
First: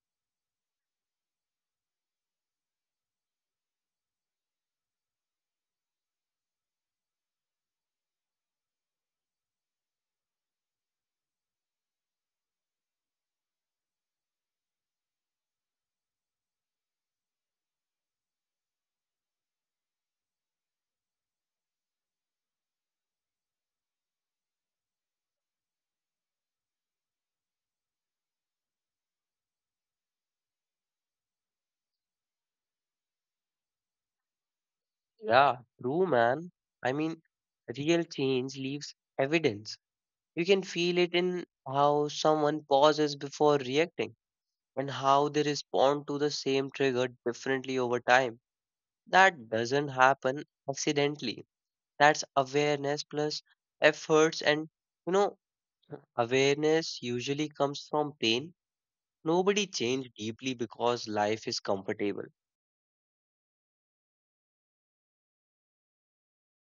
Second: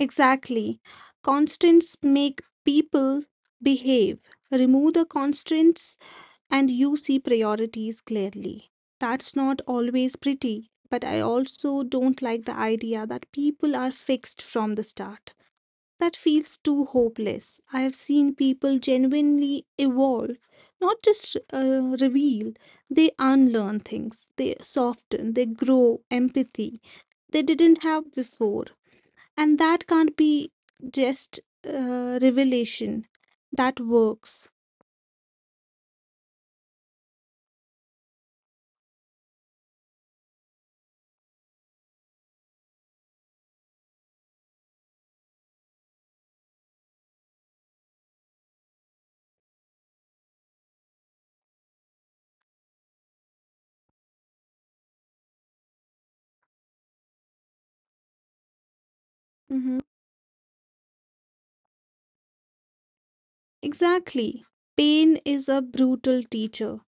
Speaker 2: Exactly. Constants make people behave. Remove the constants, and you see priorities clearly. That's not always pretty, but I also don't like the idea that people are fixed from the start. That feels too hopeless. I have seen people genuinely evolve, not just reveal. They unlearn things, they soften, they grow empathy they didn't have before. And that can't be just revelation. That works.
Speaker 1: Yeah, true man. I mean, real change leaves evidence. You can feel it in how someone pauses before reacting and how they respond to the same trigger differently over time. That doesn't happen accidentally. That's awareness plus efforts, and you know awareness usually comes from pain. Nobody
Speaker 2: Mhm.
Speaker 1: changed deeply because life is comfortable.
Speaker 2: Exactly. Pain is a brutal teacher,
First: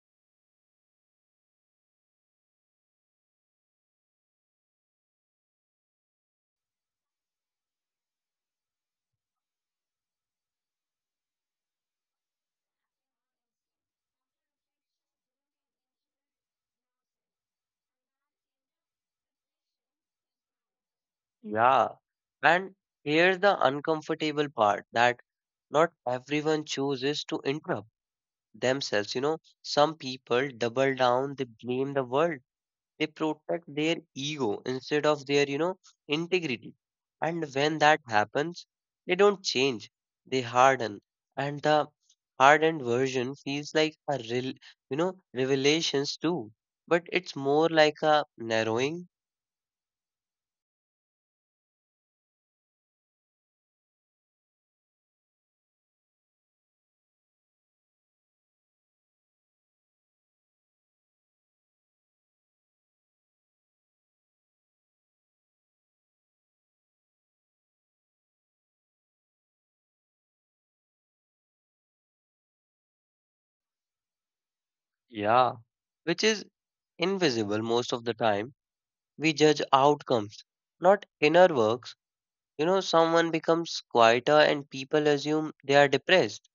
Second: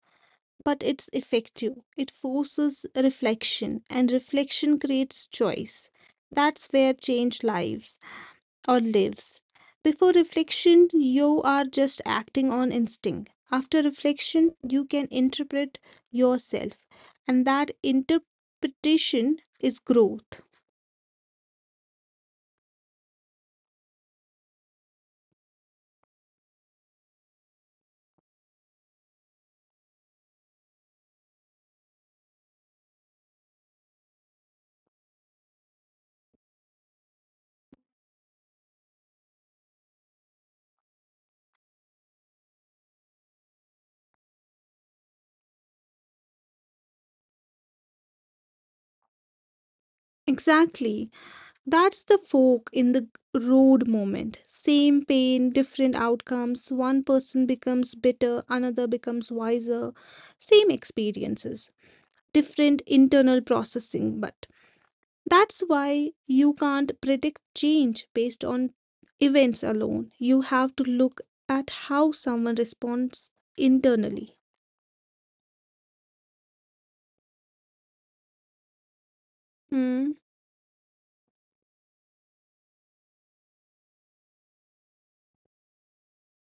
Speaker 2: but it's effective. It forces reflection, and reflection creates choice. That's where change lives. Or lives. Before reflection, you are just acting on instinct. After reflection, you can interpret yourself, and that interpretation is growth.
Speaker 1: Yeah. And here's the uncomfortable part that not everyone chooses to interrupt themselves. You know, some people double down, they blame the world, they protect their ego instead of their, integrity. And when that happens, they don't change, they harden. And the hardened version feels like a real, revelations too. But it's more like a narrowing,
Speaker 2: Exactly. That's the fork in the road moment. Same pain, different outcomes. One person becomes bitter, another becomes wiser. Same experiences, different internal processing, but that's why you can't predict change based on events alone. You have to look at how someone responds internally.
Speaker 1: yeah, which is invisible most of the time. We judge
Speaker 2: Hmm.
Speaker 1: outcomes, not inner works. You know, someone becomes quieter and people assume they are depressed.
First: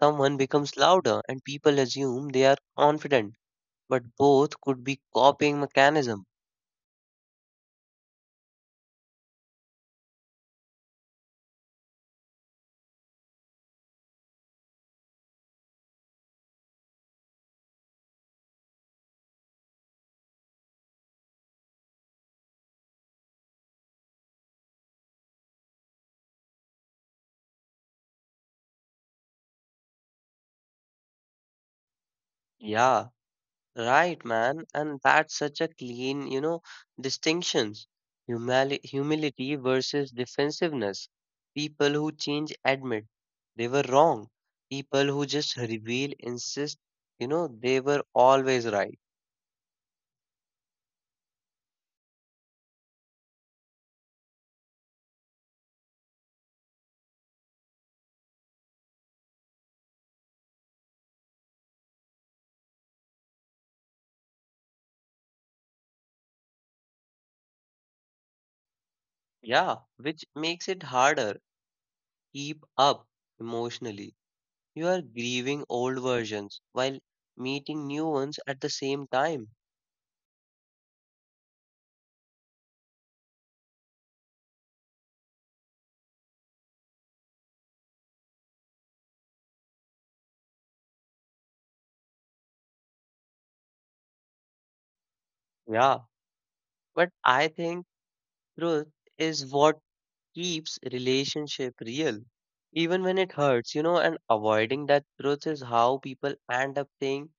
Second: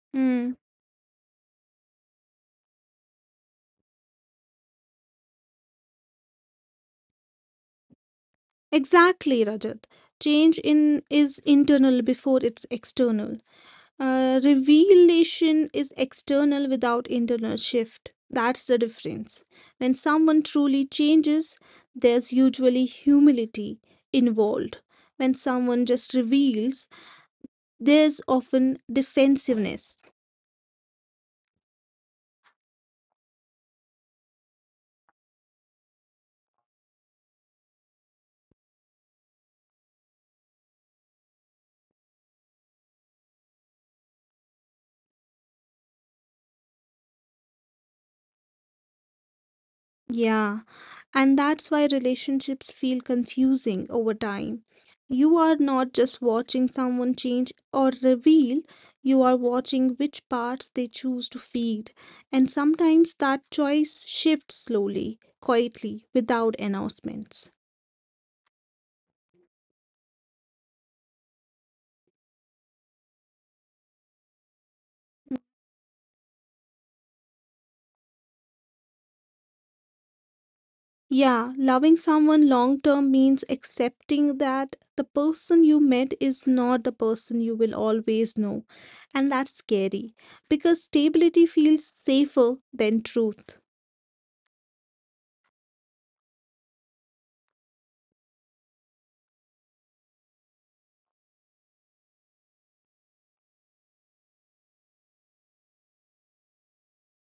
Speaker 1: Someone
Speaker 2: Hmm.
Speaker 1: becomes louder and people assume they are confident. But both could be copying mechanism.
Speaker 2: Exactly, Rajat. Change in is internal before it's external. Revelation is external without internal shift. That's the difference. When someone truly changes, there's usually humility involved. When someone just reveals, there's often defensiveness.
Speaker 1: Yeah, right, man. And that's such a clean, distinctions. Humility versus defensiveness. People who change admit they were wrong. People who just reveal insist, they were always right.
Speaker 2: Yeah. And that's why relationships feel confusing over time. You are not just watching someone change or reveal, you are watching which parts they choose to feed. And sometimes that choice shifts slowly, quietly, without announcements.
Speaker 1: Yeah, which makes it harder keep up emotionally. You are grieving old versions while meeting new ones at the same time.
Speaker 2: Yeah, loving someone long term means accepting that the person you met is not the person you will always know. And that's scary because stability feels safer than truth.
Speaker 1: Yeah, but I think truth is what keeps relationship real. Even when it hurts, and avoiding that truth is how people end up saying,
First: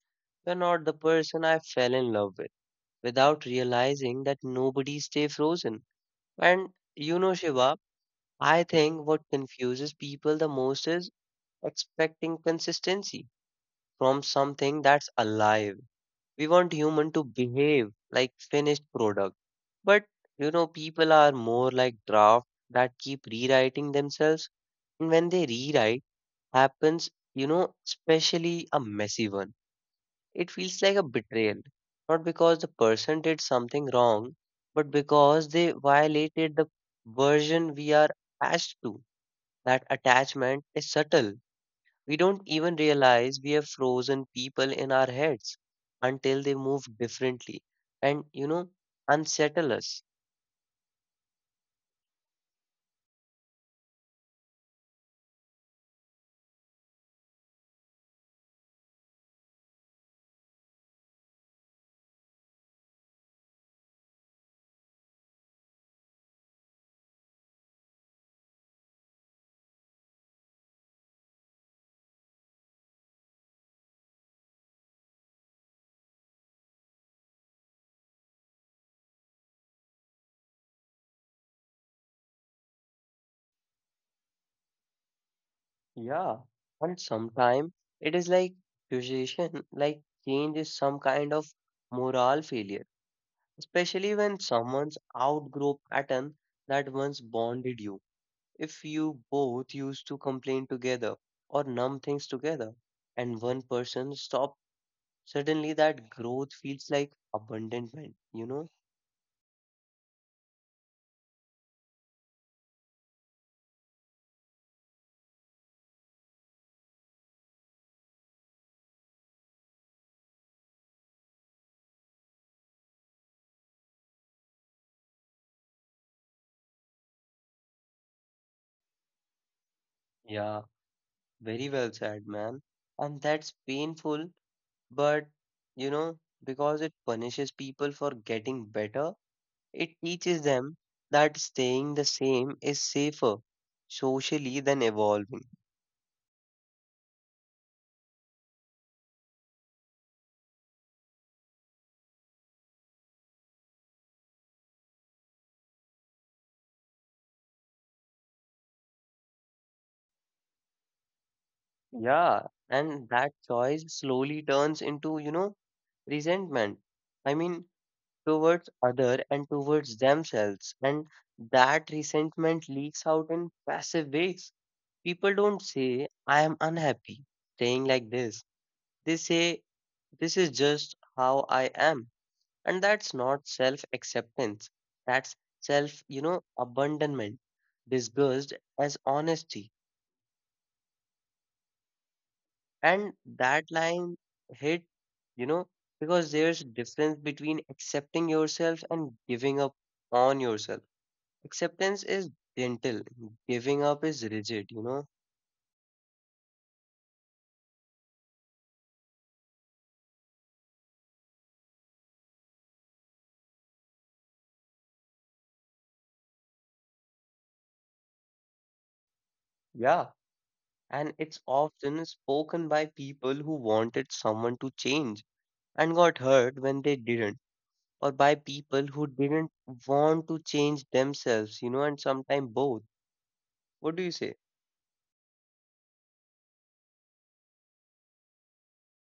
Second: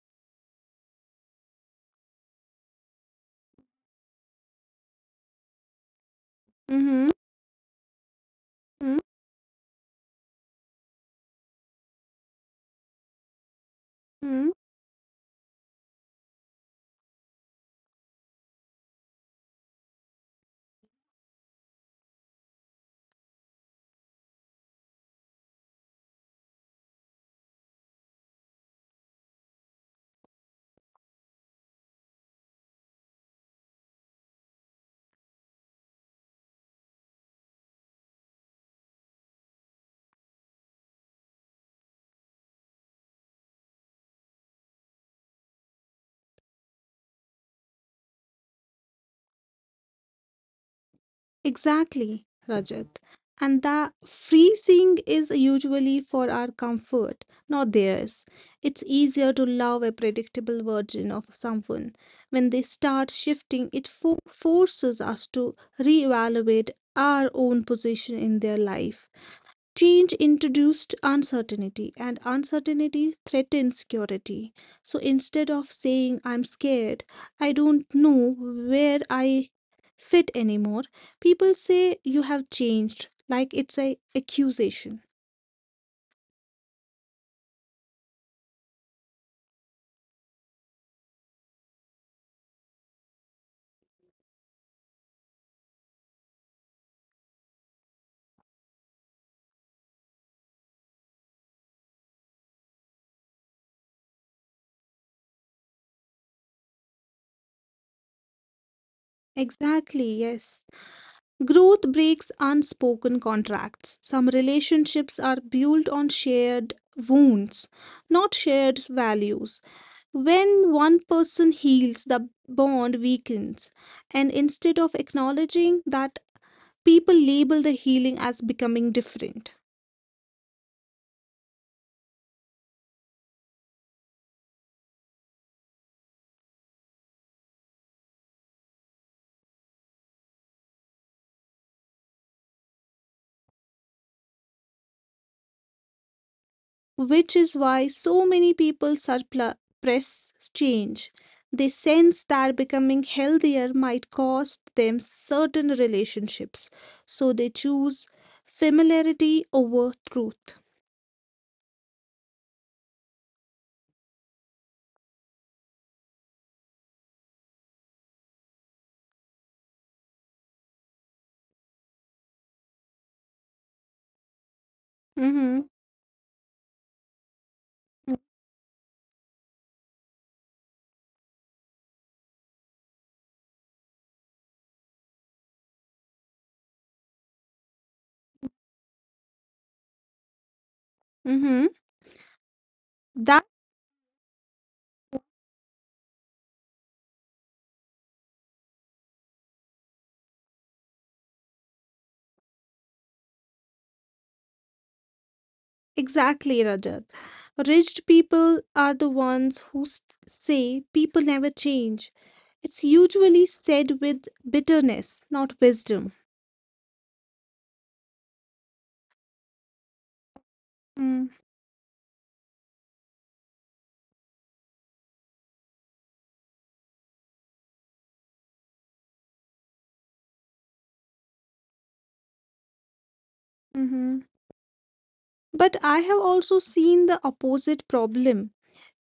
Speaker 1: "You're not the person I fell in love with," without realizing that nobody stay frozen. And
Speaker 2: Mm-hmm.
Speaker 1: you know, Shiva, I
Speaker 2: Mm-hmm.
Speaker 1: think what confuses people the most is expecting consistency from
Speaker 2: Mm-hmm.
Speaker 1: something that's alive. We want human to behave like finished product. But people are more like draft that keep rewriting themselves. And when they rewrite happens, especially a messy one. It feels like a betrayal. Not because the person did something wrong, but because they violated the version we are attached to. That attachment is subtle, we don't even realize we have frozen people in our heads until they move differently and, unsettle us.
Speaker 2: Exactly, Rajat. And the freezing is usually for our comfort, not theirs. It's easier to love a predictable version of someone. When they start shifting, it forces us to reevaluate our own position in their life. Change introduced uncertainty, and uncertainty threatens security. So instead of saying, "I'm scared, I don't know where I fit anymore," people say, "You have changed," like it's a accusation.
Speaker 1: Yeah. And sometimes it is like accusation, like change is some kind of moral failure, especially when someone's outgrow pattern that once bonded you. If you both used to complain together or numb things together, and one person stops, suddenly that growth feels like abandonment,
Speaker 2: Exactly, yes. Growth breaks unspoken contracts. Some relationships are built on shared wounds, not shared values. When one person heals, the bond weakens. And instead of acknowledging that, people label the healing as becoming different,
Speaker 1: Yeah, very well said, man. And that's painful, but you know, because it punishes people for getting better, it teaches them that staying the same is safer socially than evolving.
Speaker 2: which is why so many people suppress change. They sense that becoming healthier might cost them certain relationships, so they choose familiarity over truth.
Speaker 1: Yeah, and that choice slowly turns into, resentment. I mean, towards other and towards themselves, and that resentment leaks out in passive ways. People
Speaker 2: Mm-hmm.
Speaker 1: don't say, "I am unhappy, staying like this." They say, "This is just how I am." And that's not self acceptance. That's self, abandonment, disguised as honesty.
Speaker 2: Mm-hmm.
Speaker 1: And that line hit, you know, because there's difference between accepting yourself and giving up on yourself. Acceptance is gentle, giving up is rigid,
Speaker 2: Exactly, Rajat. Rich people are the ones who say people never change. It's usually said with bitterness, not wisdom.
Speaker 1: Yeah. And
Speaker 2: Mm.
Speaker 1: it's often spoken by people who wanted someone to change and got hurt when they didn't, or by people who didn't want to change themselves, and sometimes both. What do you
Speaker 2: Mm-hmm.
Speaker 1: say?
Speaker 2: But I have also seen the opposite problem.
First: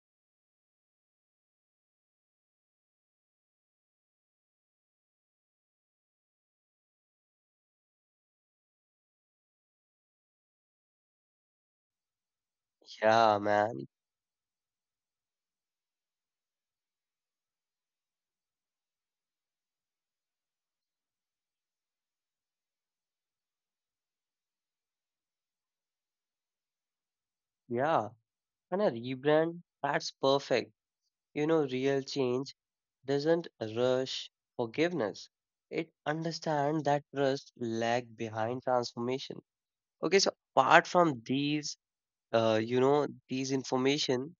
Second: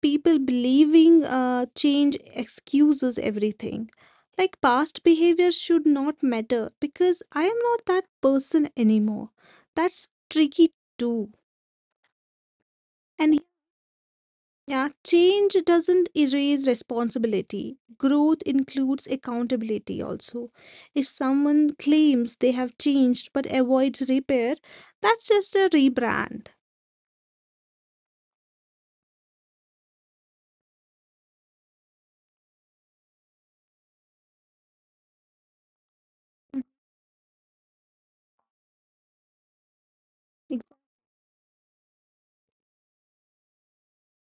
Speaker 2: People believing change excuses everything. Like past behavior should not matter because I am not that person anymore. That's tricky too. And
Speaker 1: Yeah, man.
Speaker 2: yeah, change doesn't erase responsibility. Growth includes accountability also. If someone claims they have changed but avoids repair, that's just a rebrand.
Speaker 1: Yeah. And a rebrand, that's perfect. Real change doesn't rush forgiveness. It understands that trust lag behind transformation. Okay, so
Speaker 2: Ex-
Speaker 1: apart from these, these information,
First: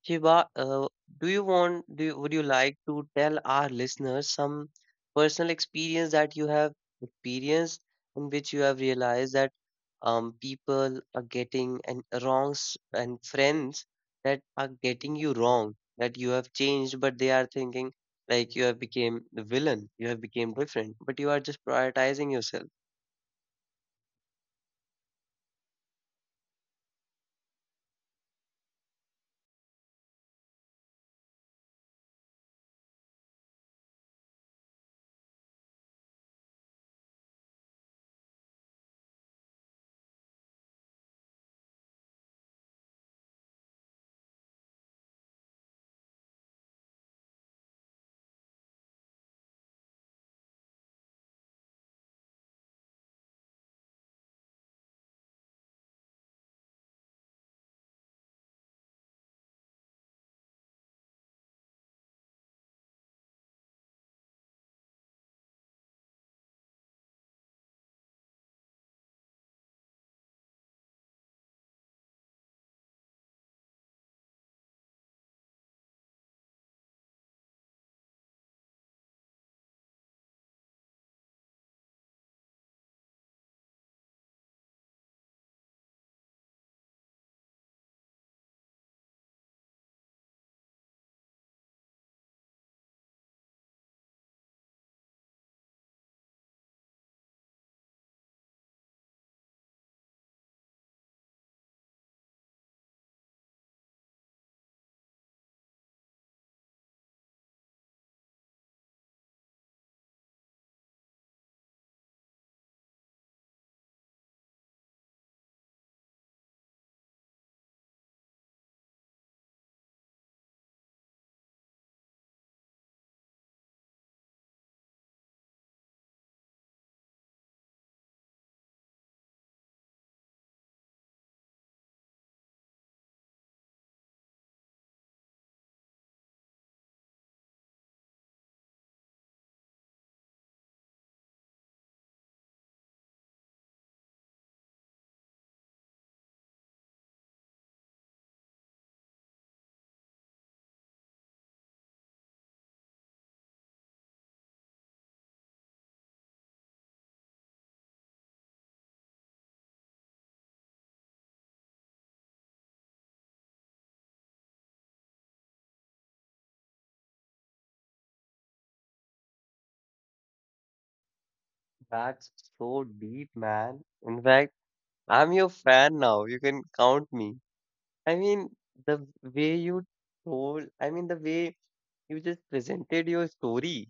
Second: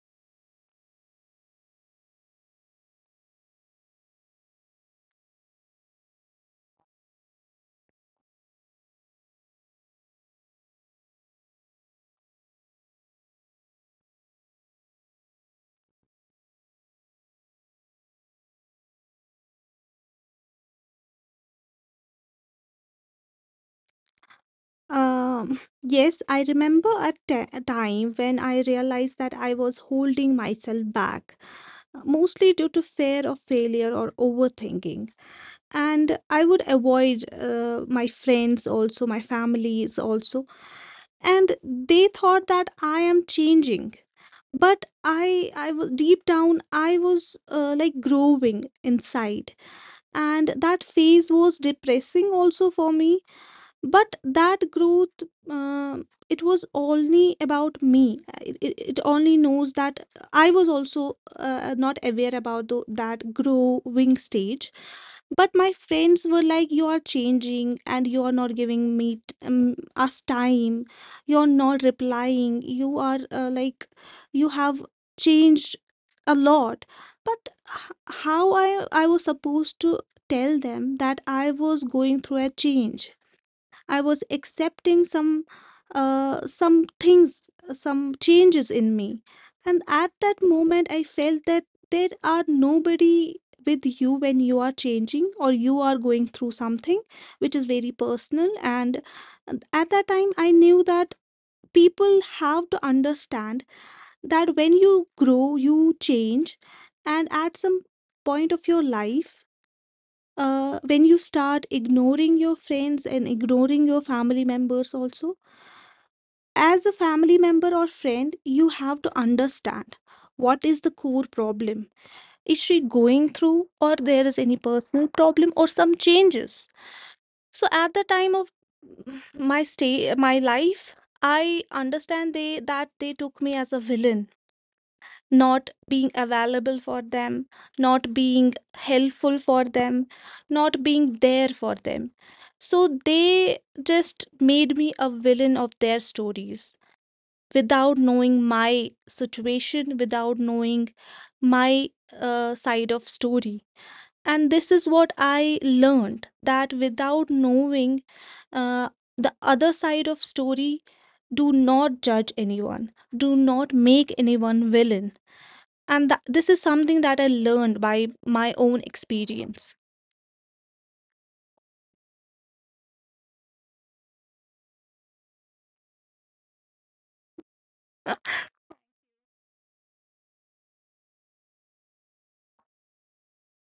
Speaker 1: Shiva, would you like to tell our listeners some personal experience that you have experienced in which you have realized that people are getting and wrongs and friends that are getting you wrong, that you have changed, but they are thinking like you have become the villain, you have become different, but you are just prioritizing yourself.
Speaker 2: Yes, I remember a, a time when I realized that I was holding myself back, mostly due to fear of failure or overthinking. And I would avoid my friends also, my families also, and they thought that I am changing, but deep down I was like growing inside, and that phase was depressing also for me. But that growth, uh, it was only about me. It it only knows that I was also not aware about that growing stage. But my friends were like, "You are changing and you are not giving us time. You are not replying. You are like you have changed a lot." But how I was supposed to tell them that I was going through a change? I was accepting some things, some changes in me. And at that moment, I felt that there are nobody with you when you are changing or you are going through something which is very personal. And at that time, I knew that people have to understand that when you grow, you change. And at some point of your life, when you start ignoring your friends and ignoring your family members also, as a family member or friend, you have to understand what is the core problem is she going through, or there is any personal problem or some changes. So at the time of my stay, my life, I understand they that they took me as a villain, not being available for them, not being helpful for them, not being there for them. So they just made me a villain of their stories without knowing my situation, without knowing my side of story. And this is what I learned, that without knowing uh, the other side of story, do not judge anyone, do not make anyone villain. And this is something that I learned by my own experience.
Speaker 1: That's so deep, man. In fact, I'm your fan now. You can count me. I
Speaker 2: Uh,
Speaker 1: mean, the way you told, I mean, the way you just presented your story,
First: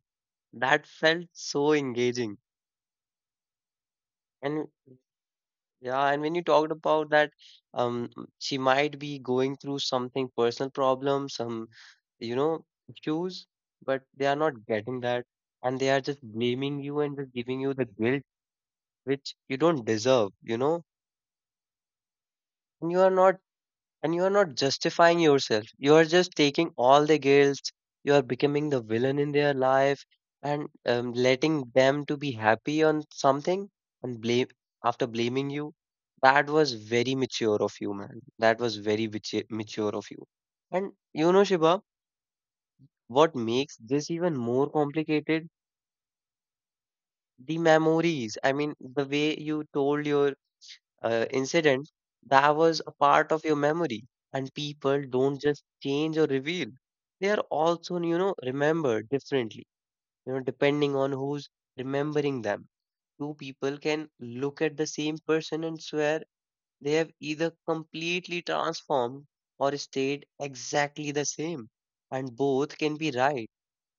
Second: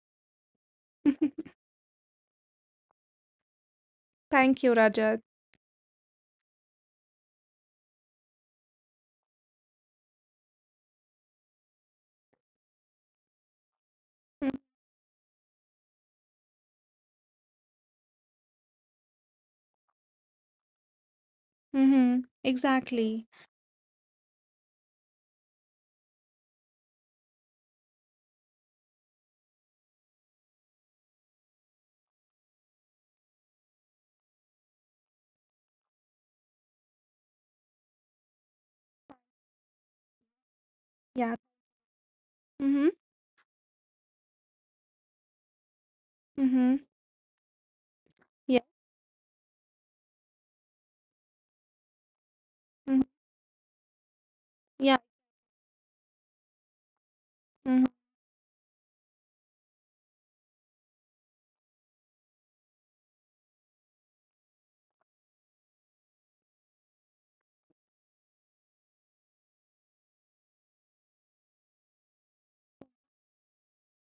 Speaker 1: that felt so engaging.
Speaker 2: thank
Speaker 1: And
Speaker 2: you, Rajat.
Speaker 1: yeah, and when you talked about that, um, she might be going through something personal problem, some, issues, but they are not getting that. And they are just blaming you and just giving you the guilt which you don't deserve,
Speaker 2: Mm-hmm.
Speaker 1: and you are
Speaker 2: Exactly.
Speaker 1: not and you are not justifying yourself. You are just taking all the guilt. You are becoming the villain in their life and letting them to be happy on something and blame after blaming you. That was very mature of you, man. That was very mature of you. And
Speaker 2: Yeah.
Speaker 1: you know, Shiva,
Speaker 2: Mm-hmm.
Speaker 1: what makes this even more complicated,
Speaker 2: Mm-hmm.
Speaker 1: the memories,
Speaker 2: Yeah.
Speaker 1: I mean, the way you told your incident, that
Speaker 2: Mhm.
Speaker 1: was a part of your memory. And
Speaker 2: Yeah.
Speaker 1: people don't just change or reveal. They are
Speaker 2: Mhm.
Speaker 1: also, you know, remembered differently, you know, depending on who's remembering them. Two people can look at the same person and swear they have either completely transformed or stayed exactly the same, and both can be right,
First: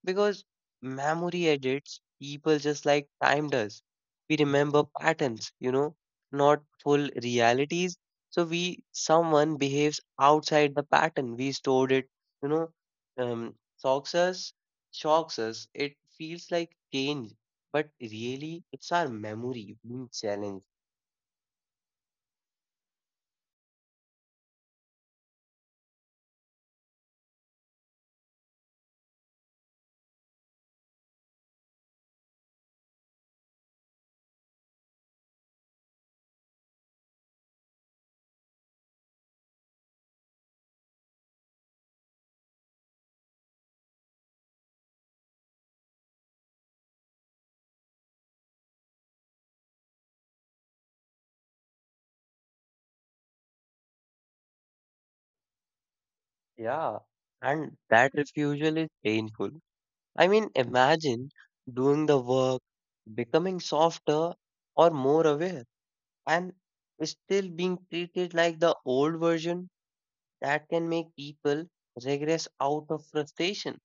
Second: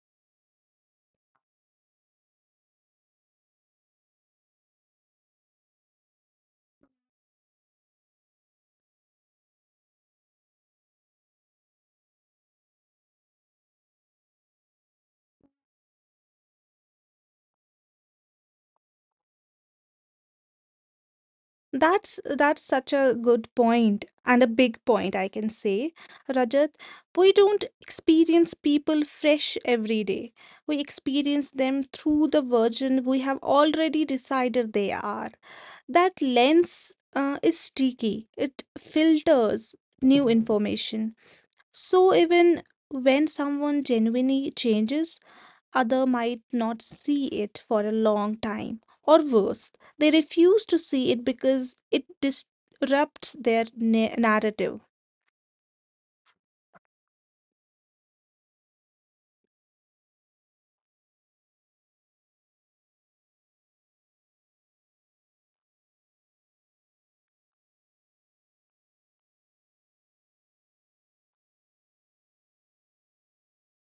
Speaker 1: because memory edits people just like time does. We remember patterns, you know, not full realities. So we, someone behaves outside the pattern. We stored it, you know, um, shocks us, shocks us. It feels like change, but really it's our memory being challenged.
Speaker 2: That's such a good point and a big point, I can say, Rajat. We don't experience people fresh every day. We experience them through the version we have already decided they are. That lens is tricky. It filters new information. So even when someone genuinely changes, other might not see it for a long time, or worse, they refuse to see it because it disrupts their narrative.
Speaker 1: Yeah, and that refusal is painful. I mean, imagine doing the work, becoming softer or more aware, and still being treated like the old version. That can make people regress out of frustration.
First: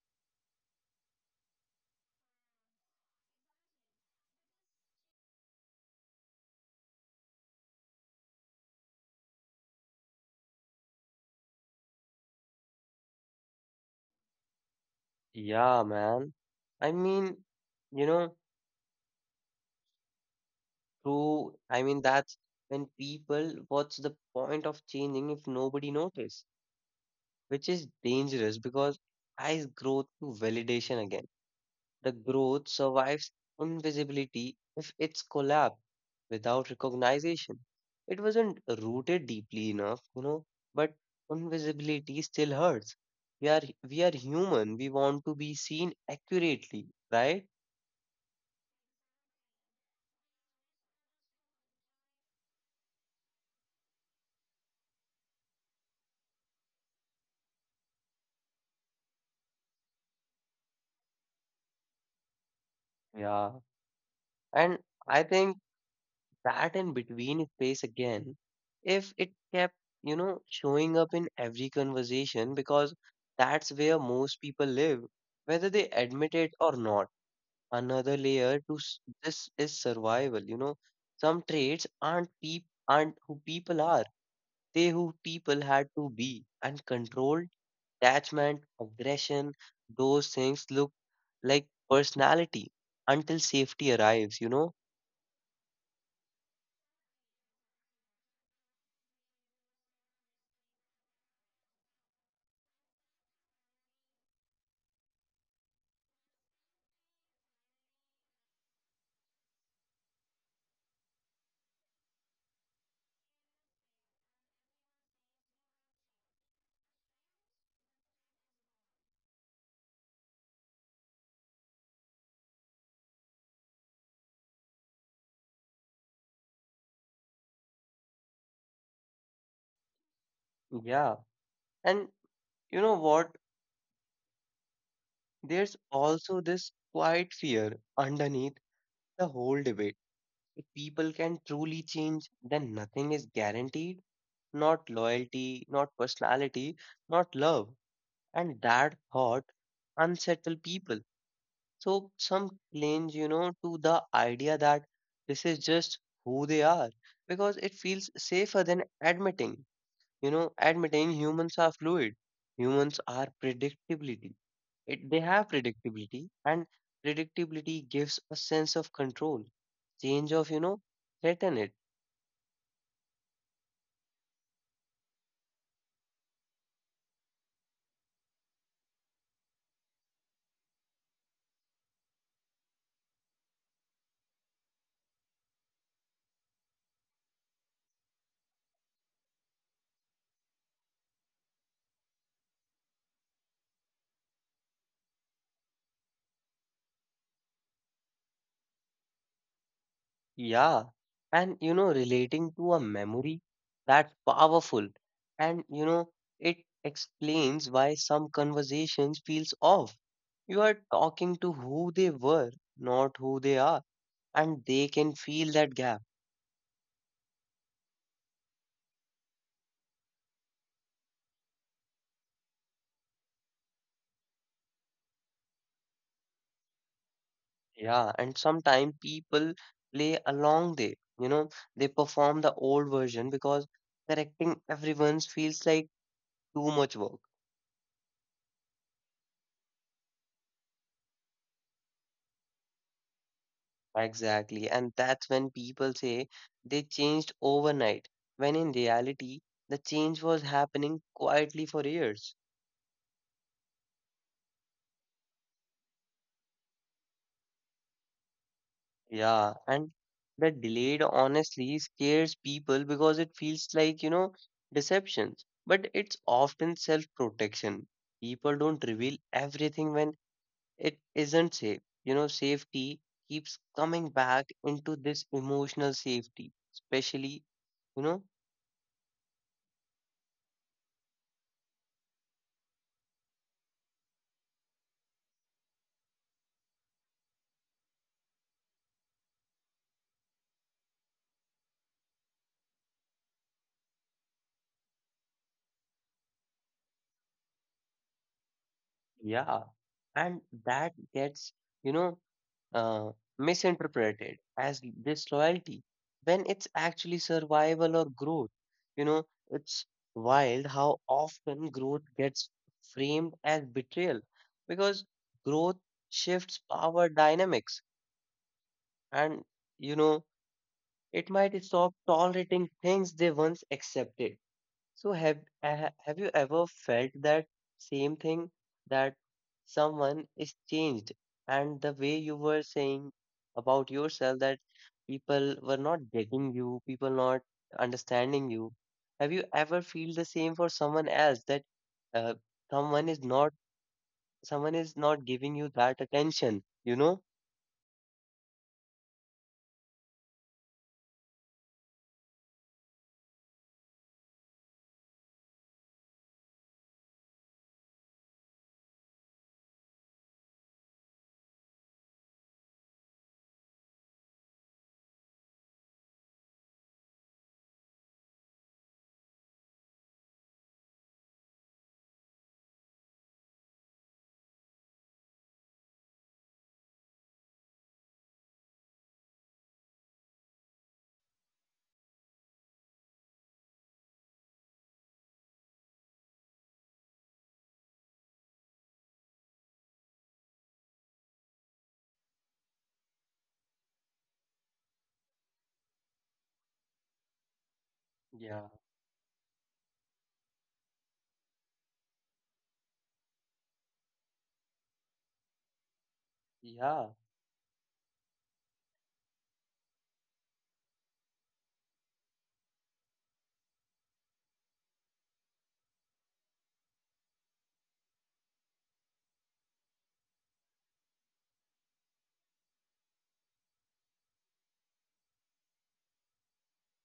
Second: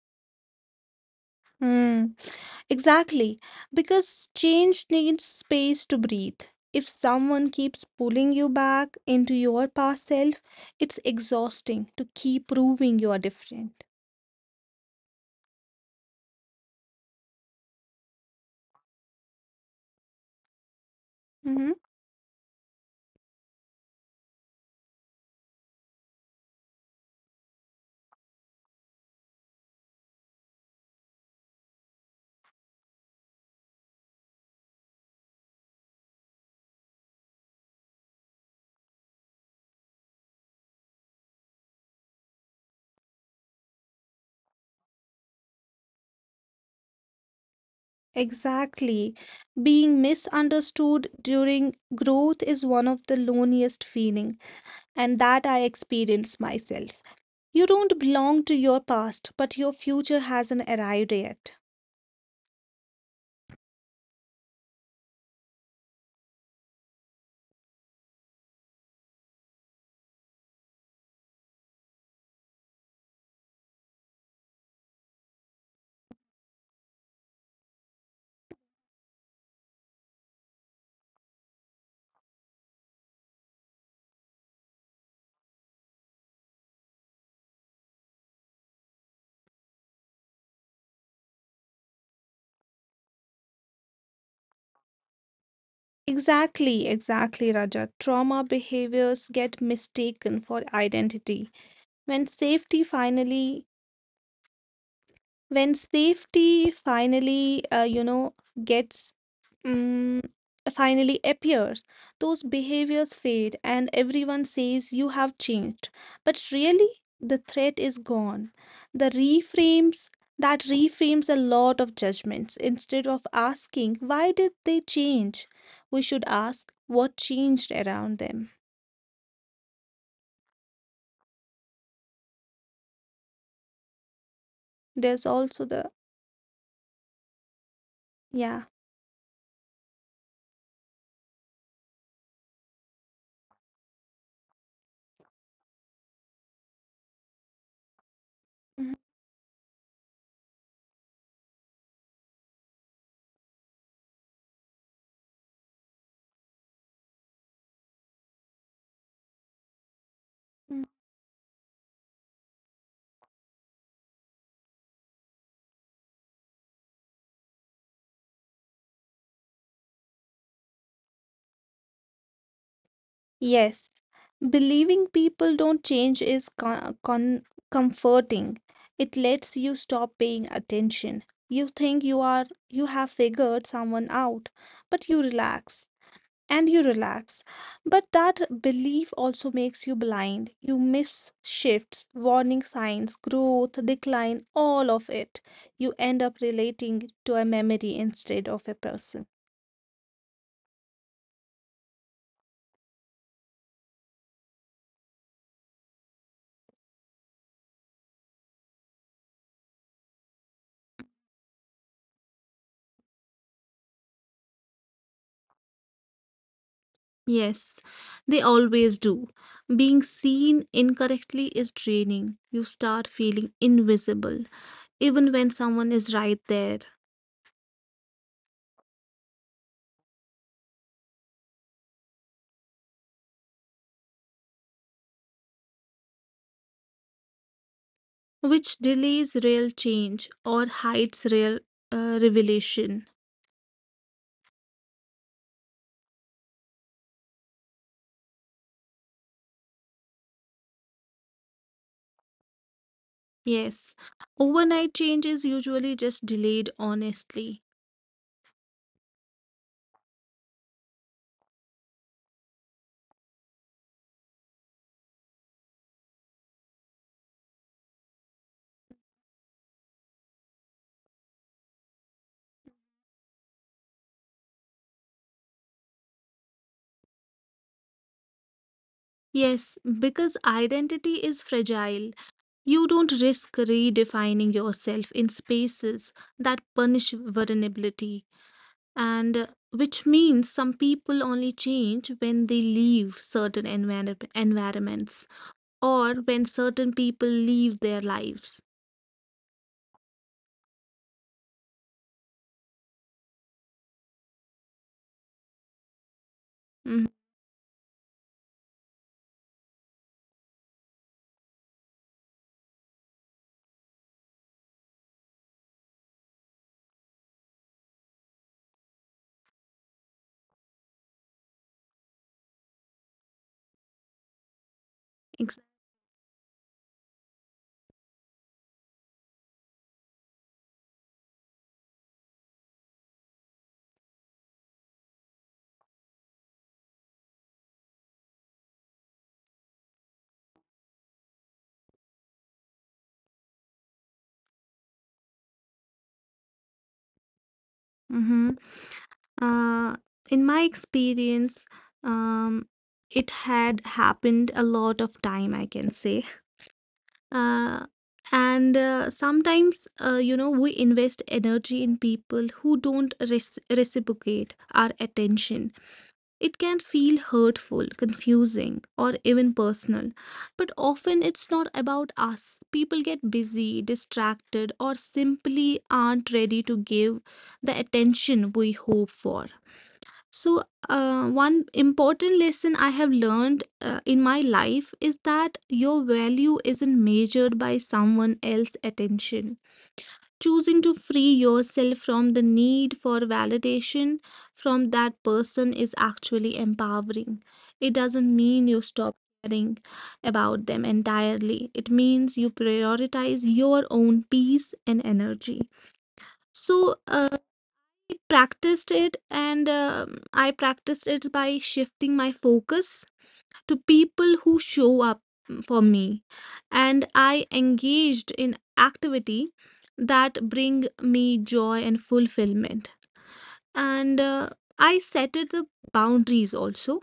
Speaker 2: Hmm. Exactly, because change needs space to breathe. If someone keeps pulling you back into your past self, it's exhausting to keep proving you are different.
Speaker 1: Yeah, man. I mean, you know, through,
Speaker 2: Mhm.
Speaker 1: I mean, that's when people, what's the point of changing if nobody notice, which is dangerous because eyes grow through validation again. The growth survives invisibility if it's collapsed without recognition. It wasn't rooted deeply enough, you know, but invisibility still hurts. We are we are human. We want to be seen accurately, right?
Speaker 2: Exactly. Being misunderstood during growth is one of the loneliest feelings, and that I experienced myself. You don't belong to your past, but your future hasn't arrived yet.
Speaker 1: Yeah. And I think that in between space again, if it kept, you know, showing up in every conversation because that's where most people live, whether they admit it or not, another layer to this is survival, you know. Some traits aren't who people are. They who people had to be. And control, attachment, aggression, those things look like personality until safety arrives, you know.
Speaker 2: Exactly, exactly, Raja. Trauma behaviors get mistaken for identity. When safety finally when safety finally you know gets um, finally appears, those behaviors fade and everyone says you have changed, but really the threat is gone. The reframes that reframes a lot of judgments. Instead of asking why did they change, we should ask what changed around them.
Speaker 1: Yeah, and you know what,
Speaker 2: There's also
Speaker 1: there's
Speaker 2: the
Speaker 1: also this quiet fear underneath
Speaker 2: yeah.
Speaker 1: the whole debate. If people can truly change, then nothing is guaranteed. Not loyalty, not personality, not love. And that thought unsettle people. So some cling, you know, to the idea that this is just who they are because it feels safer than admitting, you know,
Speaker 2: Mhm.
Speaker 1: admitting humans are fluid. Humans are predictability. It, they have predictability, and predictability gives a sense of control. Change of, you know, threaten it.
Speaker 2: Yes, believing people don't change is comforting. It lets you stop paying attention. You think you are you have figured someone out, but you relax and you relax. But that belief also makes you blind. You miss shifts, warning signs, growth, decline, all of it. You end up relating to a memory instead of a person.
Speaker 1: Yeah, and you know, relating to a memory, that's powerful, and you know, it explains why some conversations feels off. You are talking to who they were, not who they are, and they can feel that gap.
Speaker 2: Yes, they always do. Being seen incorrectly is draining. You start feeling invisible, even when someone is right there,
Speaker 1: Yeah, and sometimes people play along there. You know, they perform the old version because correcting everyone's feels like too much work.
Speaker 2: which delays real change or hides real revelation.
Speaker 1: Exactly. And that's when people say they changed overnight, when in reality, the change was happening quietly for years.
Speaker 2: Yes, overnight change is usually just delayed honestly.
Speaker 1: Yeah. And the delayed honestly scares people because it feels like, you know, deceptions. But it's often self-protection. People don't reveal everything when it isn't safe. You know, safety keeps coming back into this, emotional safety especially, you know.
Speaker 2: Yes, because identity is fragile. You don't risk redefining yourself in spaces that punish vulnerability, and which means some people only change when they leave certain environments, or when certain people leave their lives.
Speaker 1: Yeah, and that gets, you know, uh, misinterpreted as disloyalty when it's
Speaker 2: Mhm,
Speaker 1: actually survival or growth. You know, it's wild how often growth gets framed as betrayal, because growth shifts power dynamics and, you know, it might stop tolerating things they once accepted. So
Speaker 2: ex-
Speaker 1: have you ever felt that same thing, that someone is changed, and the way you were saying about yourself, that people were not getting you, people not understanding you. Have you ever feel the same for someone else, that uh, someone is not someone is not giving you that attention, you know?
Speaker 2: mhm. Uh, in my experience, um, it had happened a lot of time, I can say. Uh, and sometimes, you know, we invest energy in people who don't reciprocate our attention. It can feel hurtful, confusing, or even personal, but often it's not about us. People get busy, distracted, or simply aren't ready to give the attention we hope for. So, one important lesson I have learned in my life is that your value isn't measured by someone else's attention. Choosing to free yourself from the need for validation from that person is actually empowering. It doesn't
Speaker 1: Yeah,
Speaker 2: mean you stop caring about them entirely, it means you prioritize your own peace and energy. So,
Speaker 1: yeah,
Speaker 2: I practiced it by shifting my focus to people who show up for me, and I engaged in activity that bring me joy and fulfillment. And I set it the boundaries also.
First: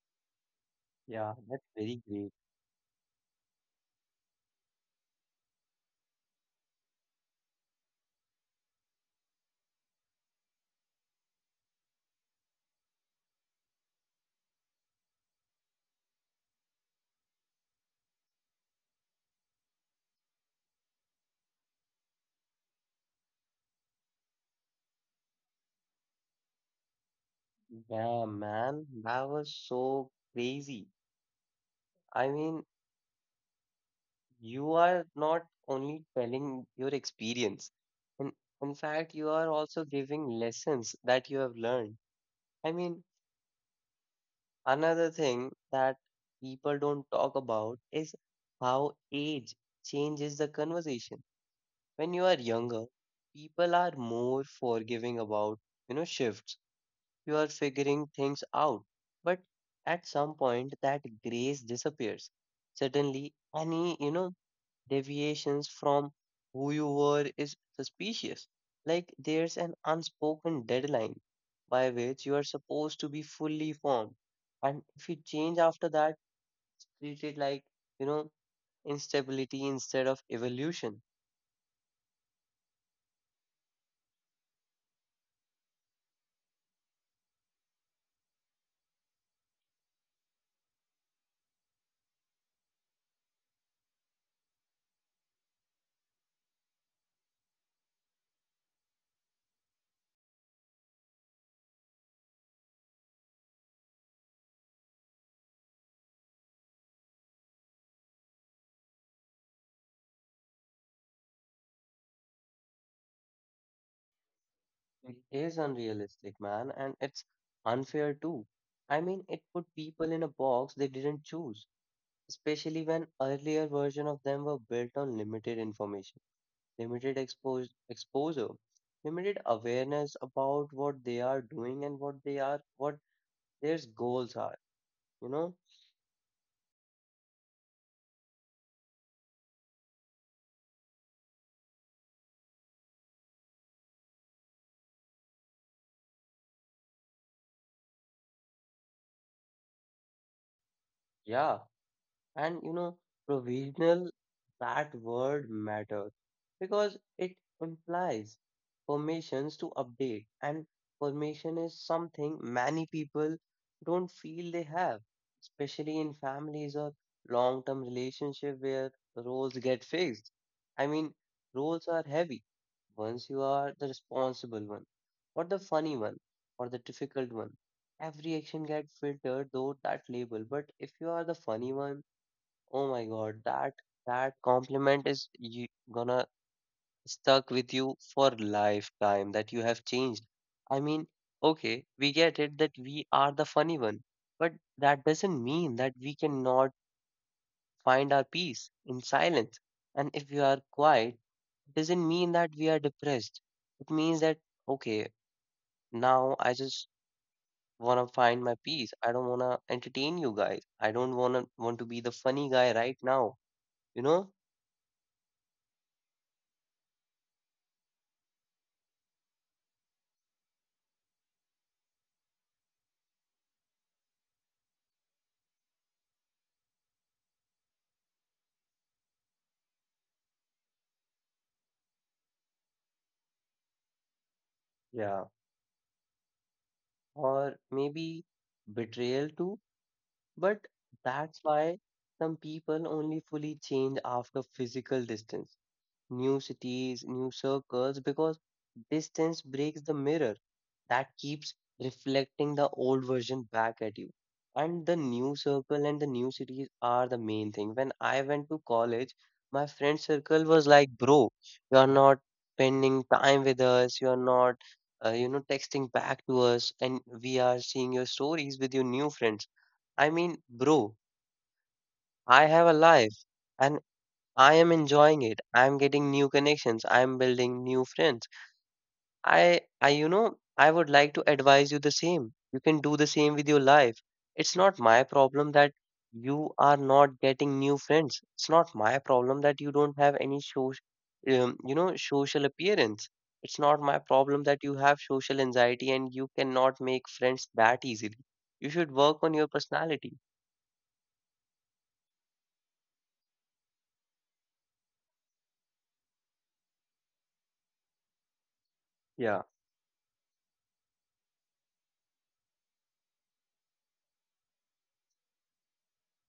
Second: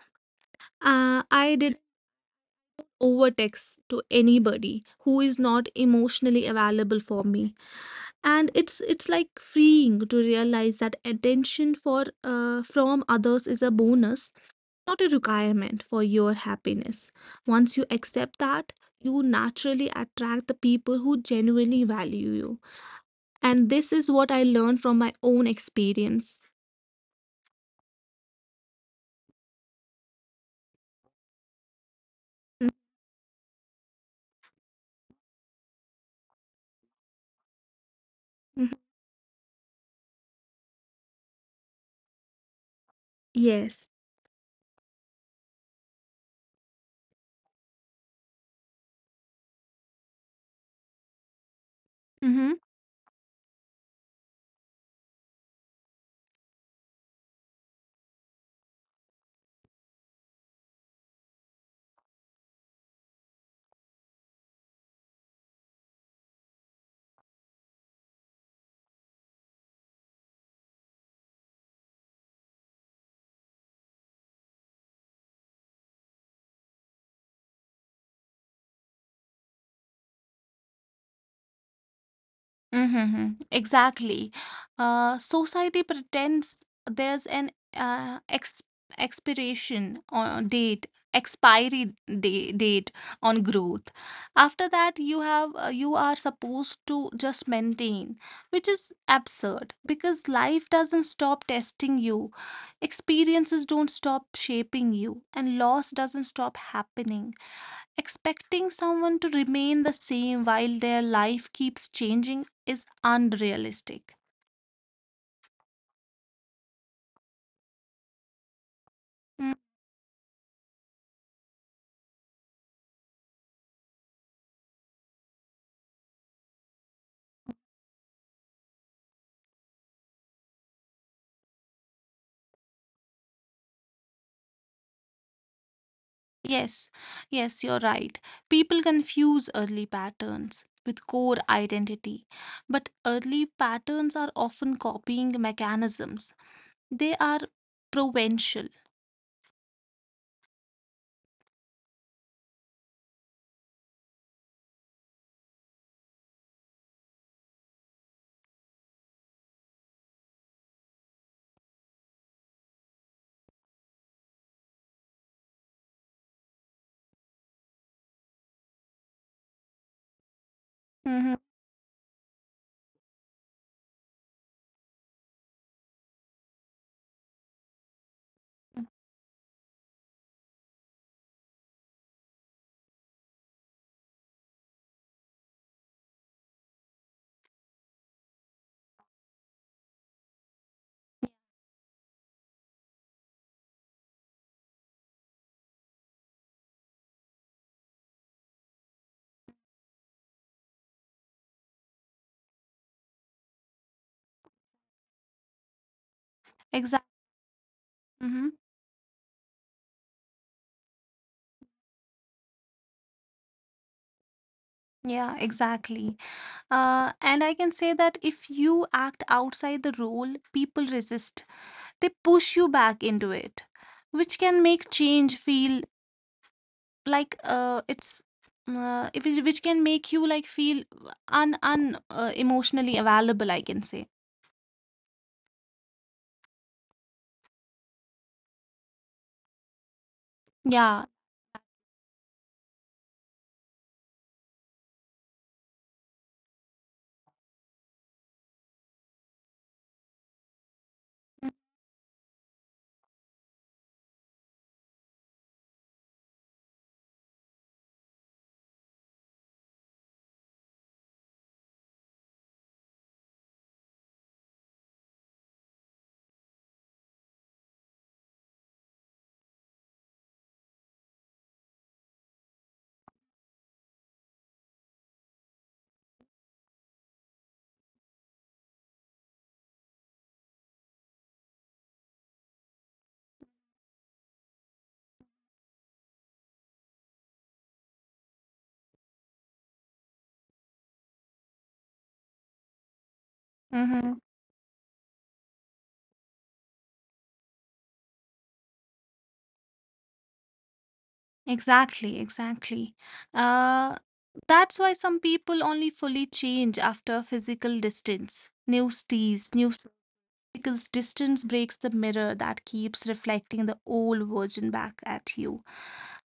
Speaker 2: Uh,
Speaker 1: yeah,
Speaker 2: I
Speaker 1: that's
Speaker 2: did
Speaker 1: very great.
Speaker 2: overtext to anybody who is not emotionally available for me. And it's like freeing to realize that attention for from others is a bonus, not a requirement for your happiness. Once you accept that, you naturally attract the people who genuinely value you. And this is what I learned from my own experience.
Speaker 1: Yeah, man, that was so crazy. I mean, you are not only telling your experience, in, in
Speaker 2: Mhm.
Speaker 1: fact, you are also giving lessons that you have learned. I mean,
Speaker 2: Yes.
Speaker 1: another thing that people don't talk about is how age changes the conversation. When you are
Speaker 2: Hmm.
Speaker 1: younger, people are more forgiving about, you know, shifts. You are figuring things out. But at some point, that grace disappears. Suddenly, any, you know, deviations from who you were is suspicious. Like there's an unspoken deadline by which you are supposed to be fully formed. And if you change after that, treat it like, you know, instability instead of evolution.
Speaker 2: Mm-hmm. Exactly. Society pretends there's an ex expiration on date, expiry day, date on growth. After that, you have you are supposed to just maintain, which is absurd because life doesn't stop testing you, experiences don't stop shaping you, and loss doesn't stop happening. Expecting someone to remain the same while their life keeps changing is unrealistic.
Speaker 1: It is unrealistic, man, and it's unfair too. I mean, it
Speaker 2: Mm.
Speaker 1: put people in a box they didn't choose, especially when earlier version of them were built on limited information. Limited exposure, limited awareness about what they are doing and what they are, what their goals are, you know?
Speaker 2: Yes, yes, you're right. People confuse early patterns with core identity, but early patterns are often copying mechanisms. They are provincial.
Speaker 1: Yeah. And you know, provisional, that word matters because it implies permissions to update, and permission is something many people don't feel they have, especially in families or long-term relationship where roles get fixed. I mean,
Speaker 2: Mm-hmm.
Speaker 1: roles are heavy. Once you are the responsible one, or the funny one, or the difficult one, every action gets filtered though that label. But if you are the funny one, oh my God, that compliment is you gonna stuck with you for lifetime, that you have changed. I mean, okay, we get it that we are the funny one, but that doesn't mean that we cannot find our peace in silence. And if we are quiet, it doesn't mean that we are depressed. It means that, okay, now I just
Speaker 2: Exactly.
Speaker 1: want to find my peace. I don't want to entertain you guys. I don't want to be the funny guy right now, you know?
Speaker 2: Yeah, exactly. And I can say that if you act outside the role, people resist, they push you back into it, which can make change feel like it's if it- which can make you like feel un un emotionally available, I can say.
Speaker 1: Yeah. Or maybe betrayal too. But
Speaker 2: Yeah.
Speaker 1: that's why some people only fully change after physical distance, new cities, new circles, because distance breaks the mirror that keeps reflecting the old version back at you. And the new circle and the new cities are the main thing. When I went to college, my friend circle was like, bro, you're not spending time with us, you're not, you know, texting back to us, and we are seeing your stories with your new friends. I mean, bro, I have a life. And I am enjoying it. I'm getting new connections. I'm building new friends. You know, I would like to advise you the same. You can do the same with your life. It's not my problem that you are not getting new friends. It's not my problem that you don't have any social, you know, social appearance. It's not my
Speaker 2: Mm-hmm.
Speaker 1: problem that you have social anxiety and you cannot make friends that easily. You should work on your personality.
Speaker 2: Exactly, exactly. Uh, that's why some people only fully change after physical distance, new
Speaker 1: Yeah,
Speaker 2: steez, new, because distance breaks the mirror that keeps reflecting the old version back at you.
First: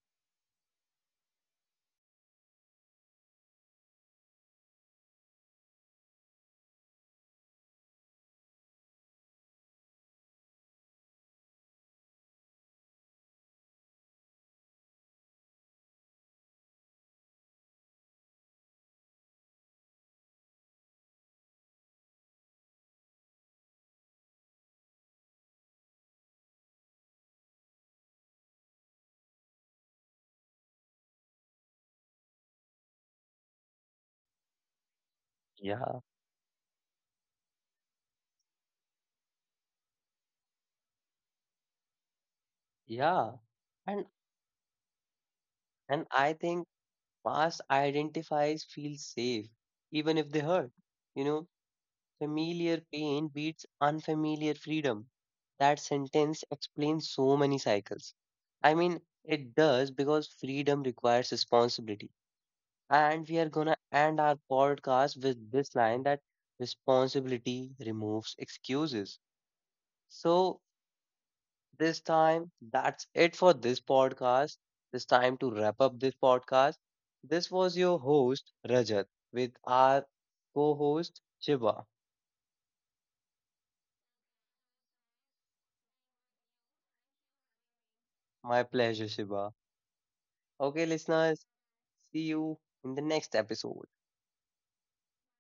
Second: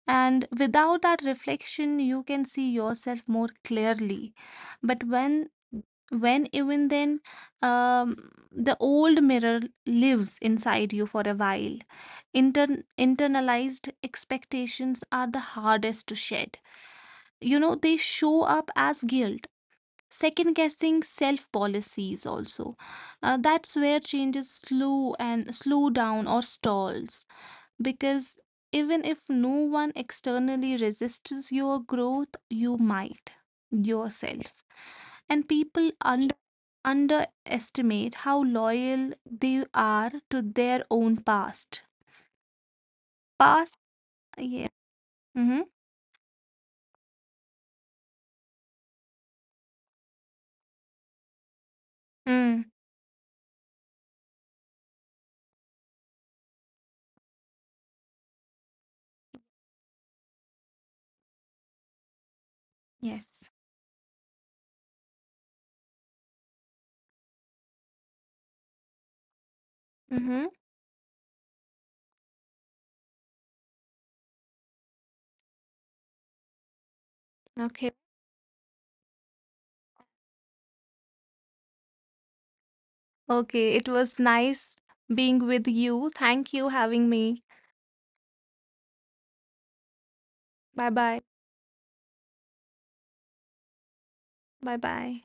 Speaker 2: And without that reflection, you can see yourself more clearly. But when even then, um, the old mirror lives inside you for a while. Internalized expectations are the hardest to shed. You know, they show up as guilt, second guessing, self policies also. That's where changes slow down or stalls, because even if no one externally resists your growth, you might yourself. And people
Speaker 1: yeah,
Speaker 2: underestimate how loyal they are to their own past
Speaker 1: yeah.
Speaker 2: past
Speaker 1: And
Speaker 2: Yeah. Mm-hmm.
Speaker 1: and I think past identifies feel safe, even if they hurt. You know,
Speaker 2: Mm.
Speaker 1: familiar pain beats unfamiliar freedom. That sentence explains so many cycles. I mean, it does, because freedom requires responsibility. And we
Speaker 2: Yes.
Speaker 1: are gonna end our podcast with this line, that responsibility removes excuses.
Speaker 2: Mm-hmm.
Speaker 1: So, this time, that's it for this podcast. This time to wrap up this podcast. This was your
Speaker 2: Okay.
Speaker 1: host, Rajat, with our co host, Shiva.
Speaker 2: Okay, it was nice being with you. Thank you having me.
Speaker 1: My pleasure, Shiva. Okay,
Speaker 2: Bye bye.
Speaker 1: listeners, see you in the next episode.
Speaker 2: Bye bye.